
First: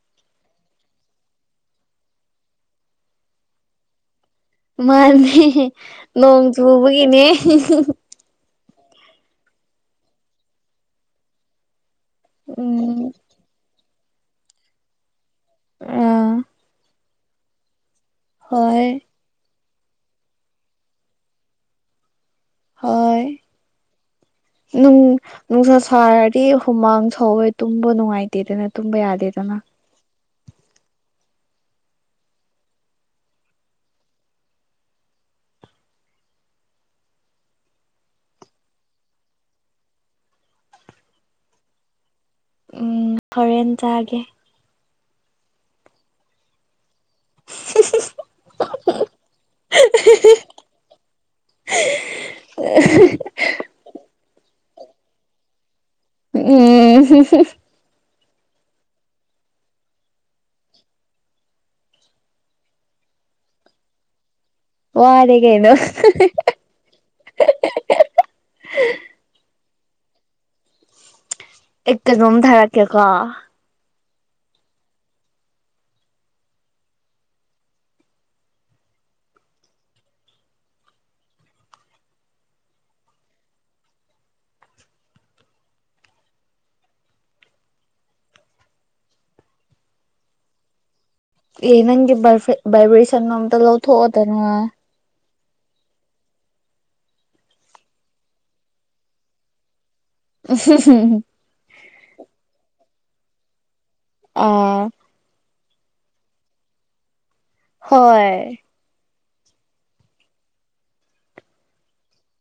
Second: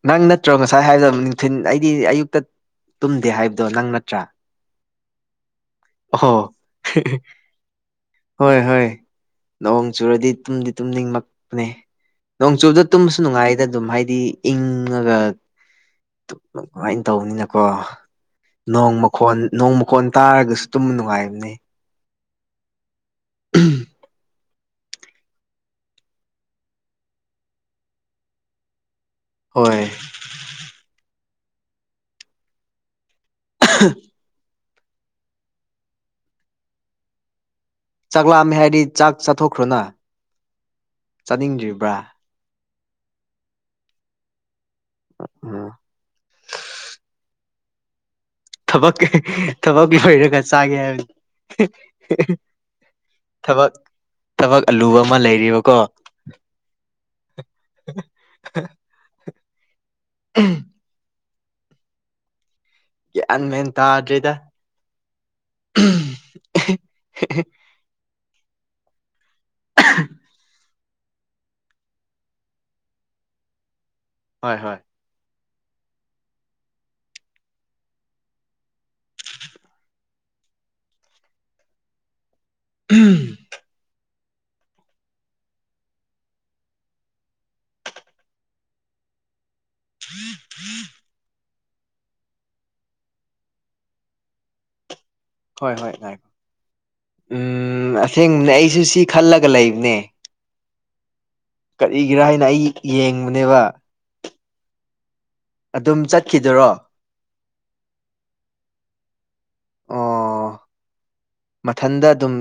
ꯅꯪ ꯅꯠꯇ꯭ꯔꯣ ꯉꯁꯥꯏ ꯍꯥꯏꯕꯗꯣ ꯅꯨꯡꯊꯤꯟ ꯑꯩꯗꯤ ꯑꯌꯨꯛꯇ ꯇꯨꯝꯗꯦ ꯍꯥꯏꯕꯗꯣ ꯅꯪ ꯅꯠꯇ꯭ꯔꯥ ꯃꯥꯅꯦ ꯅꯣꯡ ꯑꯣꯍꯣ ꯆꯨꯕꯒꯤꯅꯦ ꯍꯣꯏ ꯍꯣꯏ ꯅꯣꯡ ꯆꯨꯔꯗꯤ ꯇꯨꯝꯗꯤ ꯇꯨꯝꯅꯤꯡꯃꯛꯄꯅꯦ ꯅꯣꯡꯆꯨꯕꯗꯣ ꯎꯝ ꯇꯨꯝꯕꯁꯨ ꯅꯨꯡꯉꯥꯏꯗ ꯑꯗꯨꯝ ꯍꯥꯏꯗꯤ ꯏꯪꯉꯒ ꯑꯥ ꯇꯨꯝꯕ ꯅꯨꯉꯥꯏ ꯇꯧꯕꯅꯤꯅꯀꯣ ꯍꯣꯏ ꯅꯣꯡꯃ ꯈꯣꯟ ꯅꯣꯡ ꯃꯈꯣꯟ ꯇꯥꯔꯒꯁꯨ ꯇꯨꯝꯕ ꯅꯨꯡꯉꯥꯏꯕꯅꯦ ꯍꯣꯏ ꯅꯨꯡ ꯅꯨꯡꯁꯥ ꯁꯥꯔꯗꯤ ꯍꯨꯃꯥꯡ ꯁꯧꯋꯦ ꯇꯨꯝꯕ ꯅꯨꯡꯉꯥꯏꯇꯦꯗꯅ ꯇꯨꯝꯕ ꯌꯥꯗꯦ ꯍꯣꯏ [unintelligible] ꯆꯥꯛꯂꯥꯝꯃꯦ ꯍꯥꯏꯗꯤ ꯆꯥꯛ ꯆꯥꯊꯣꯛꯈ꯭ꯔꯣꯅ ꯆꯥꯅꯤꯡꯗ꯭ꯔꯤꯕ꯭ꯔꯥ ꯎꯝ ꯍꯣꯔꯦꯟ ꯆꯥꯒꯦ [unintelligible] ꯊꯕꯛ ꯊꯕꯛ ꯂꯣꯏꯔꯒ ꯆꯥꯒꯦ ꯍꯥꯏꯔꯗꯤ ꯊꯕꯛ ꯊꯕꯛ ꯑꯂꯨꯕ ꯑꯃ ꯂꯩꯔꯤꯕꯀꯣ [unintelligible] [unintelligible] ꯒ꯭ꯌꯥꯟ ꯃꯦꯟ ꯇꯥꯗ꯭ꯔꯦꯗ ꯋꯥꯔꯦꯀꯩꯅꯣ [inaudible] [inaudible] ꯑꯦ ꯀꯩꯅꯣꯝ ꯊꯥꯔꯛꯀꯦꯀꯣ ꯍꯣꯏ ꯍꯣꯏ ꯎꯝ [unintelligible] ꯑꯦ ꯅꯪꯒꯤ ꯕꯥꯏꯕ꯭ꯔꯦꯁꯟꯗꯣ ꯑꯃꯇ ꯂꯧꯊꯣꯛꯑꯣꯗꯅ ꯍꯣꯏ ꯍꯣꯏ ꯉꯥꯏꯈꯤ ꯎꯝ ꯑꯁꯦꯡꯕꯅꯦ ꯑꯩꯁꯨ ꯁꯤ ꯈꯜꯂꯒ ꯂꯩꯕꯅꯦ [inaudible] ꯀꯔꯤꯒꯤꯔꯥ ꯍꯥꯏꯅ ꯑꯩ ꯌꯦꯡꯕꯅꯦꯕ ꯑꯥ ꯑꯗꯨꯝ ꯆꯠꯈꯤꯗꯔꯣ ꯍꯣꯏ ꯑꯣ ꯃꯊꯟꯗ ꯑꯗꯨꯝ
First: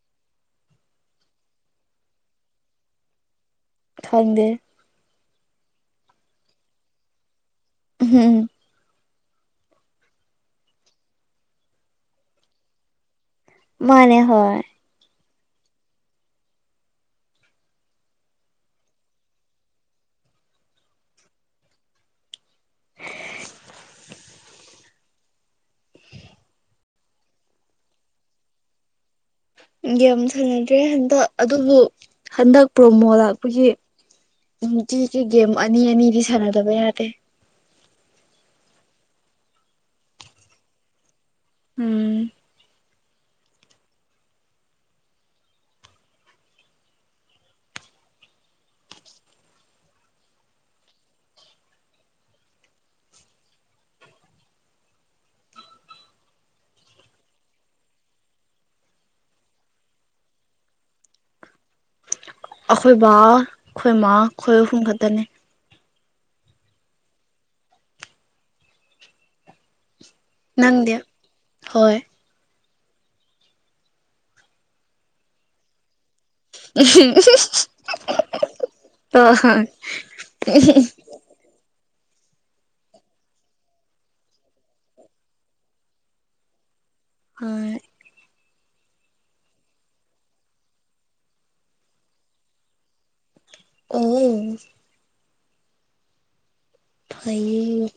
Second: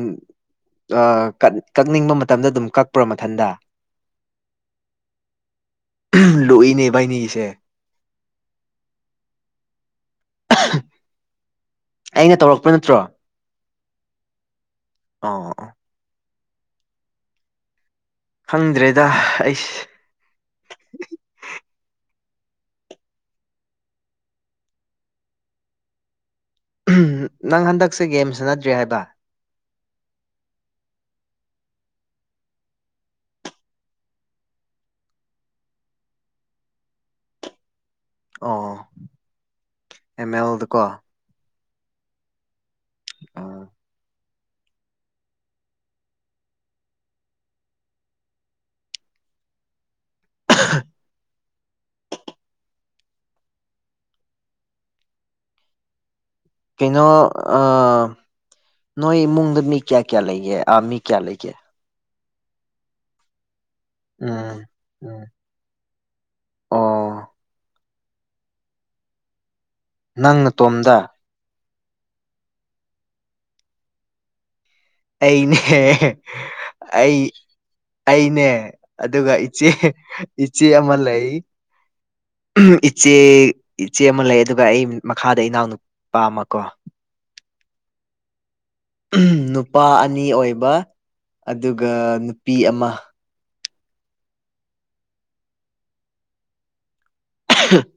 ꯀꯛꯅꯤꯡꯕ ꯃꯇꯝꯗ ꯑꯗꯨꯝ ꯀꯛꯄ꯭ꯔꯥ ꯃꯊꯟꯗ ꯈꯪꯗꯦ ꯂꯨꯏꯅꯦ ꯏꯕꯥꯏꯅꯤꯒꯤꯁꯦ [unintelligible] ꯑꯩꯅ ꯇꯧꯔꯛꯄ ꯅꯠꯇ꯭ꯔꯣ ꯃꯥꯅꯦ ꯍꯣꯏ ꯑꯣ ꯈꯪꯗ꯭ꯔꯦꯗ ꯑꯩꯁ ꯅꯪ ꯍꯟꯗꯛꯁꯦ ꯒꯦꯝ ꯁꯥꯟꯅꯗ꯭ꯔꯦ ꯍꯥꯏꯕ ꯒꯦꯝ ꯁꯥꯟꯅꯗ꯭ꯔꯦ ꯍꯟꯗꯛ ꯑꯗꯨꯕꯨ ꯍꯟꯗꯛ ꯄ꯭ꯔꯣꯃꯣ ꯂꯥꯛꯄꯒꯤ ꯅꯨꯡꯇꯤꯒꯤ ꯒꯦꯝ ꯑꯅꯤ ꯑꯅꯤꯗꯤ ꯁꯥꯟꯅꯗꯕ ꯌꯥꯗꯦ ꯑꯣ ꯑꯦꯃꯦꯜꯗꯀꯣ ꯎꯝ ꯑꯥ [inaudible] ꯀꯩꯅꯣ ꯑꯥ ꯅꯣꯏ ꯏꯃꯨꯡꯗ ꯃꯤ ꯀꯌꯥ ꯀꯌꯥ ꯂꯩꯒꯦ ꯑꯥ ꯃꯤ ꯀꯌꯥ ꯂꯩꯒꯦ ꯑꯩꯈꯣꯏ ꯕꯥ ꯑꯩꯈꯣꯏ ꯏꯃꯥ ꯑꯩꯈꯣꯏ ꯎꯝ ꯑꯍꯨꯝ ꯈꯛꯇꯅꯦ ꯎꯝ ꯑꯣ ꯅꯪ ꯅꯪꯗꯤ ꯅꯇꯣꯝꯗ ꯍꯣꯏ ꯑꯩꯅꯦ ꯑꯩ ꯑꯩꯅꯦ ꯑ ꯑꯗꯨꯒ ꯏꯆꯦ ꯏꯆꯦ ꯑꯃ ꯂꯩ ꯏꯆꯦ ꯏꯆꯦ ꯑꯃ ꯂꯩ ꯑꯗꯨꯒ ꯑꯩ ꯃꯈꯥꯗ ꯏꯅꯥꯎꯅ ꯄꯥꯝꯃꯀꯣ ꯍꯣꯏ ꯅꯨꯄꯥ ꯑꯅꯤ ꯑꯣꯏꯕ ꯑꯗꯨꯒ ꯅꯨꯄꯤ ꯑꯃ ꯑꯣ ꯐꯩꯌꯦ ꯍꯥꯏꯌꯣ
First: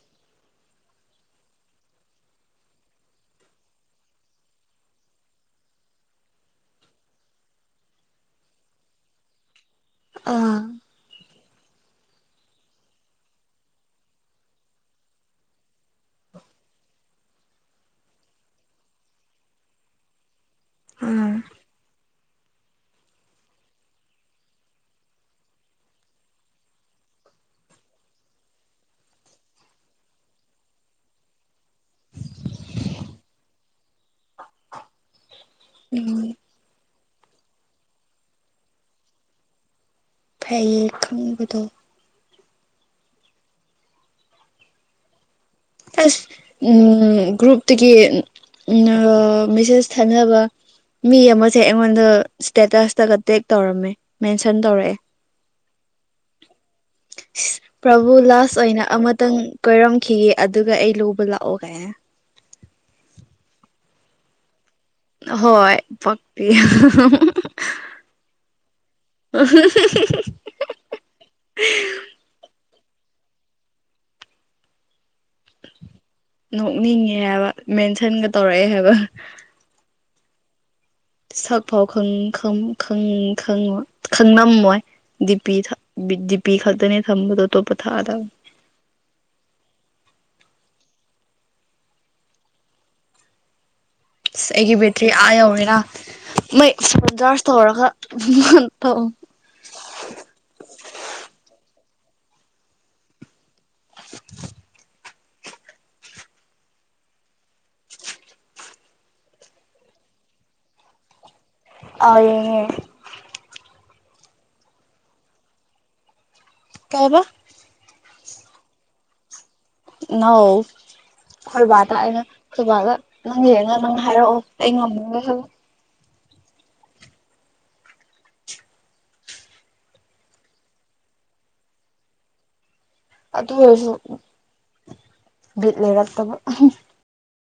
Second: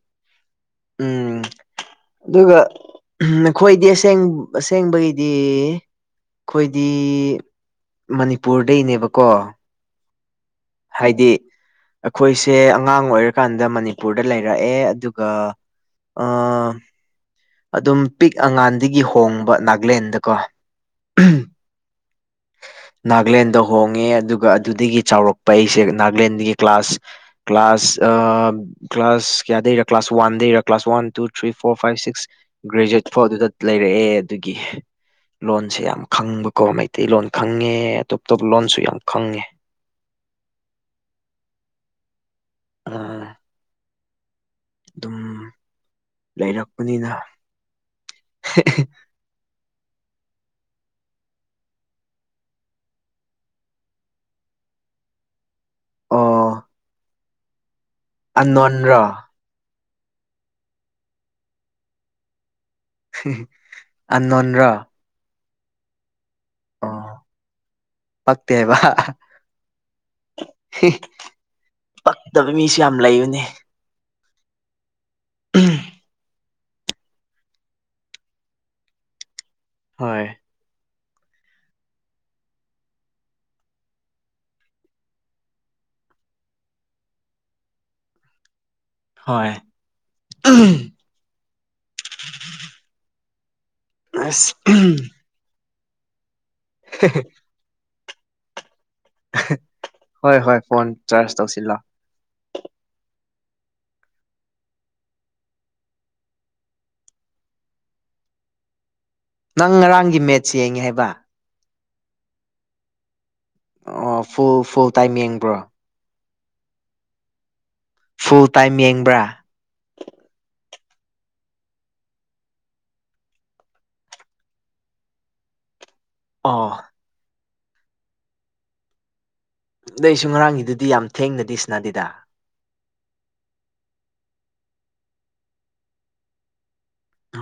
ꯎꯝ ꯑꯗꯨꯒ ꯅꯈꯣꯏꯗꯤ ꯑꯁꯦꯡ ꯑꯁꯦꯡꯕꯩꯗꯤ ꯑꯩꯈꯣꯏꯗꯤ ꯃꯅꯤꯄꯨꯔꯗꯩꯅꯦꯕꯀꯣ ꯑꯥ ꯍꯥꯏꯗꯤ ꯑꯩꯈꯣꯏꯁꯦ ꯑꯉꯥꯡ ꯑꯣꯏꯔꯀꯥꯟꯗ ꯃꯅꯤꯄꯨꯔꯗ ꯂꯩꯔꯛꯑꯦ ꯑꯗꯨꯒ ꯑꯥ ꯑꯗꯨꯝ ꯄꯤꯛ ꯑꯉꯥꯟꯗꯒꯤ ꯍꯣꯡꯕꯀꯣ ꯅꯥꯒꯂꯦꯟꯗꯀꯣ ꯎꯝ ꯅꯥꯒꯂꯦꯟꯗ ꯍꯣꯡꯉꯦ ꯑꯗꯨꯒ ꯑꯗꯨꯗꯒꯤ ꯆꯥꯎꯔꯛꯄ ꯑꯩꯁꯦ ꯅꯥꯒꯂꯦꯟꯗꯒꯤ ꯀ꯭ꯂꯥꯁ ꯀ꯭ꯂꯥꯁ ꯑꯥ ꯀ꯭ꯂꯥꯁ ꯀꯌꯥꯗꯩꯔ ꯀ꯭ꯂꯥꯁ ꯋꯥꯟꯗꯩꯔ class one two three four five six graduate ꯐꯥꯎ ꯑꯗꯨꯗ ꯂꯩꯔꯛꯑꯦ ꯑꯗꯨꯒꯤ ꯂꯣꯟꯁꯦ ꯌꯥꯝ ꯎꯝ ꯈꯪꯕꯀꯣ ꯃꯩꯇꯩꯂꯣꯟ ꯈꯪꯉꯦ ꯑꯇꯣꯞ ꯑꯇꯣꯞꯄ ꯂꯣꯟꯁꯨ ꯌꯥꯝ ꯈꯪꯉꯦ ꯐꯩꯌꯦ ꯈꯪꯕꯗꯣ ꯑꯥ ꯑꯗꯨꯝ ꯑꯁ ꯂꯩꯔꯛꯄꯅꯤꯅ ꯒ꯭ꯔꯨꯞꯇꯒꯤ ꯑꯥ ꯃꯦꯁꯦꯁ ꯊꯥꯅꯕ ꯃꯤ ꯑꯃꯁꯦ ꯑꯩꯉꯣꯟꯗ ꯏꯁꯇꯦꯇꯁꯇꯒ ꯇꯦꯛ ꯇꯧꯔꯝꯃꯦ ꯃꯦꯟꯁꯟ ꯇꯧꯔꯛꯑꯦ [inaudible] ꯑꯣ ꯏꯁ ꯄ꯭ꯔꯕꯨ ꯂꯥꯁ ꯑꯣꯏꯅ ꯑꯟꯅꯣꯟꯔꯣ ꯑꯃꯇꯪ ꯀꯣꯏꯔꯝꯈꯤꯒꯦ ꯑꯗꯨꯒ ꯑꯩ ꯂꯧꯕ ꯂꯥꯛꯑꯣꯒꯥꯏꯅ ꯑꯟꯅꯣꯟ ꯔꯥ ꯍꯣꯏ ꯐꯛꯇꯦ ꯌꯥꯝ ꯄꯛꯇꯦꯕꯥ ꯍꯤ ꯀꯛꯇꯕ ꯃꯤꯁꯨ ꯌꯥꯝ ꯂꯩꯕꯅꯦ ꯑꯝ ꯅꯣꯛꯅꯤꯡꯉꯦ ꯍꯥꯏꯕ ꯃꯦꯟꯁꯟꯒ ꯇꯧꯔꯛꯑꯦ ꯍꯥꯏꯕ ꯍꯣꯏ ꯁꯛ ꯐꯥꯎꯪ ꯈꯪ ꯈꯪ ꯈꯪ ꯈꯪꯉꯣꯢ ꯈꯪꯉꯝꯃꯣꯏ ꯗꯤꯄꯤ ꯗꯤꯄꯄꯤ ꯈꯇꯅꯦ ꯊꯝꯕꯗ ꯇꯣꯞꯄ ꯊꯥꯗ ꯍꯣꯏ ꯑꯝ ꯑꯁ ꯑꯩꯒꯤ ꯕꯦꯇ꯭ꯔꯤ ꯑꯥ ꯌꯧꯔꯦꯅ ꯃꯩ ꯐꯣꯟ ꯆꯥꯔꯖ ꯇꯧꯔꯒꯧ ꯍꯥ ꯍꯣꯏ ꯍꯣꯏ ꯐꯣꯟ ꯆꯥꯔꯖ ꯇꯧꯁꯤꯜꯂꯣ ꯅꯪ ꯉꯔꯥꯡꯒꯤ ꯃꯦꯠꯁ ꯌꯦꯡꯉꯦ ꯍꯥꯏꯕ꯫ ꯑꯥ ꯌꯦꯡ ꯉꯦ꯫ ꯑꯣ ꯐꯨꯜ ꯐꯨꯜ ꯇꯥꯏꯝ ꯌꯦꯡꯕ꯭ꯔꯣ ꯀꯩꯕꯥ ꯐꯨꯜ ꯇꯥꯏꯝ ꯌꯦꯡꯕ꯭ꯔꯥ ꯅꯣ ꯑꯩꯈꯣꯏꯕꯥꯗ ꯑꯩꯅ ꯁꯣꯏꯕꯥꯜꯗ ꯅꯪ ꯌꯦꯡꯉꯉ ꯅꯪ ꯍꯥꯏꯔꯛꯑꯣ ꯑꯩ ꯉꯝꯃꯣꯢ ꯍꯥꯢꯕ ꯑꯣ ꯑꯗꯣꯏꯗꯨ ꯉꯔꯥꯡꯒꯤꯗꯨꯗꯤ ꯌꯥꯝ ꯊꯦꯡꯅꯗꯤ ꯁꯥꯟꯅꯗꯦꯗꯥ ꯑꯗꯨ ꯑꯣꯏꯔꯁꯨ ꯕꯤꯠ ꯂꯩꯔꯛꯇꯕ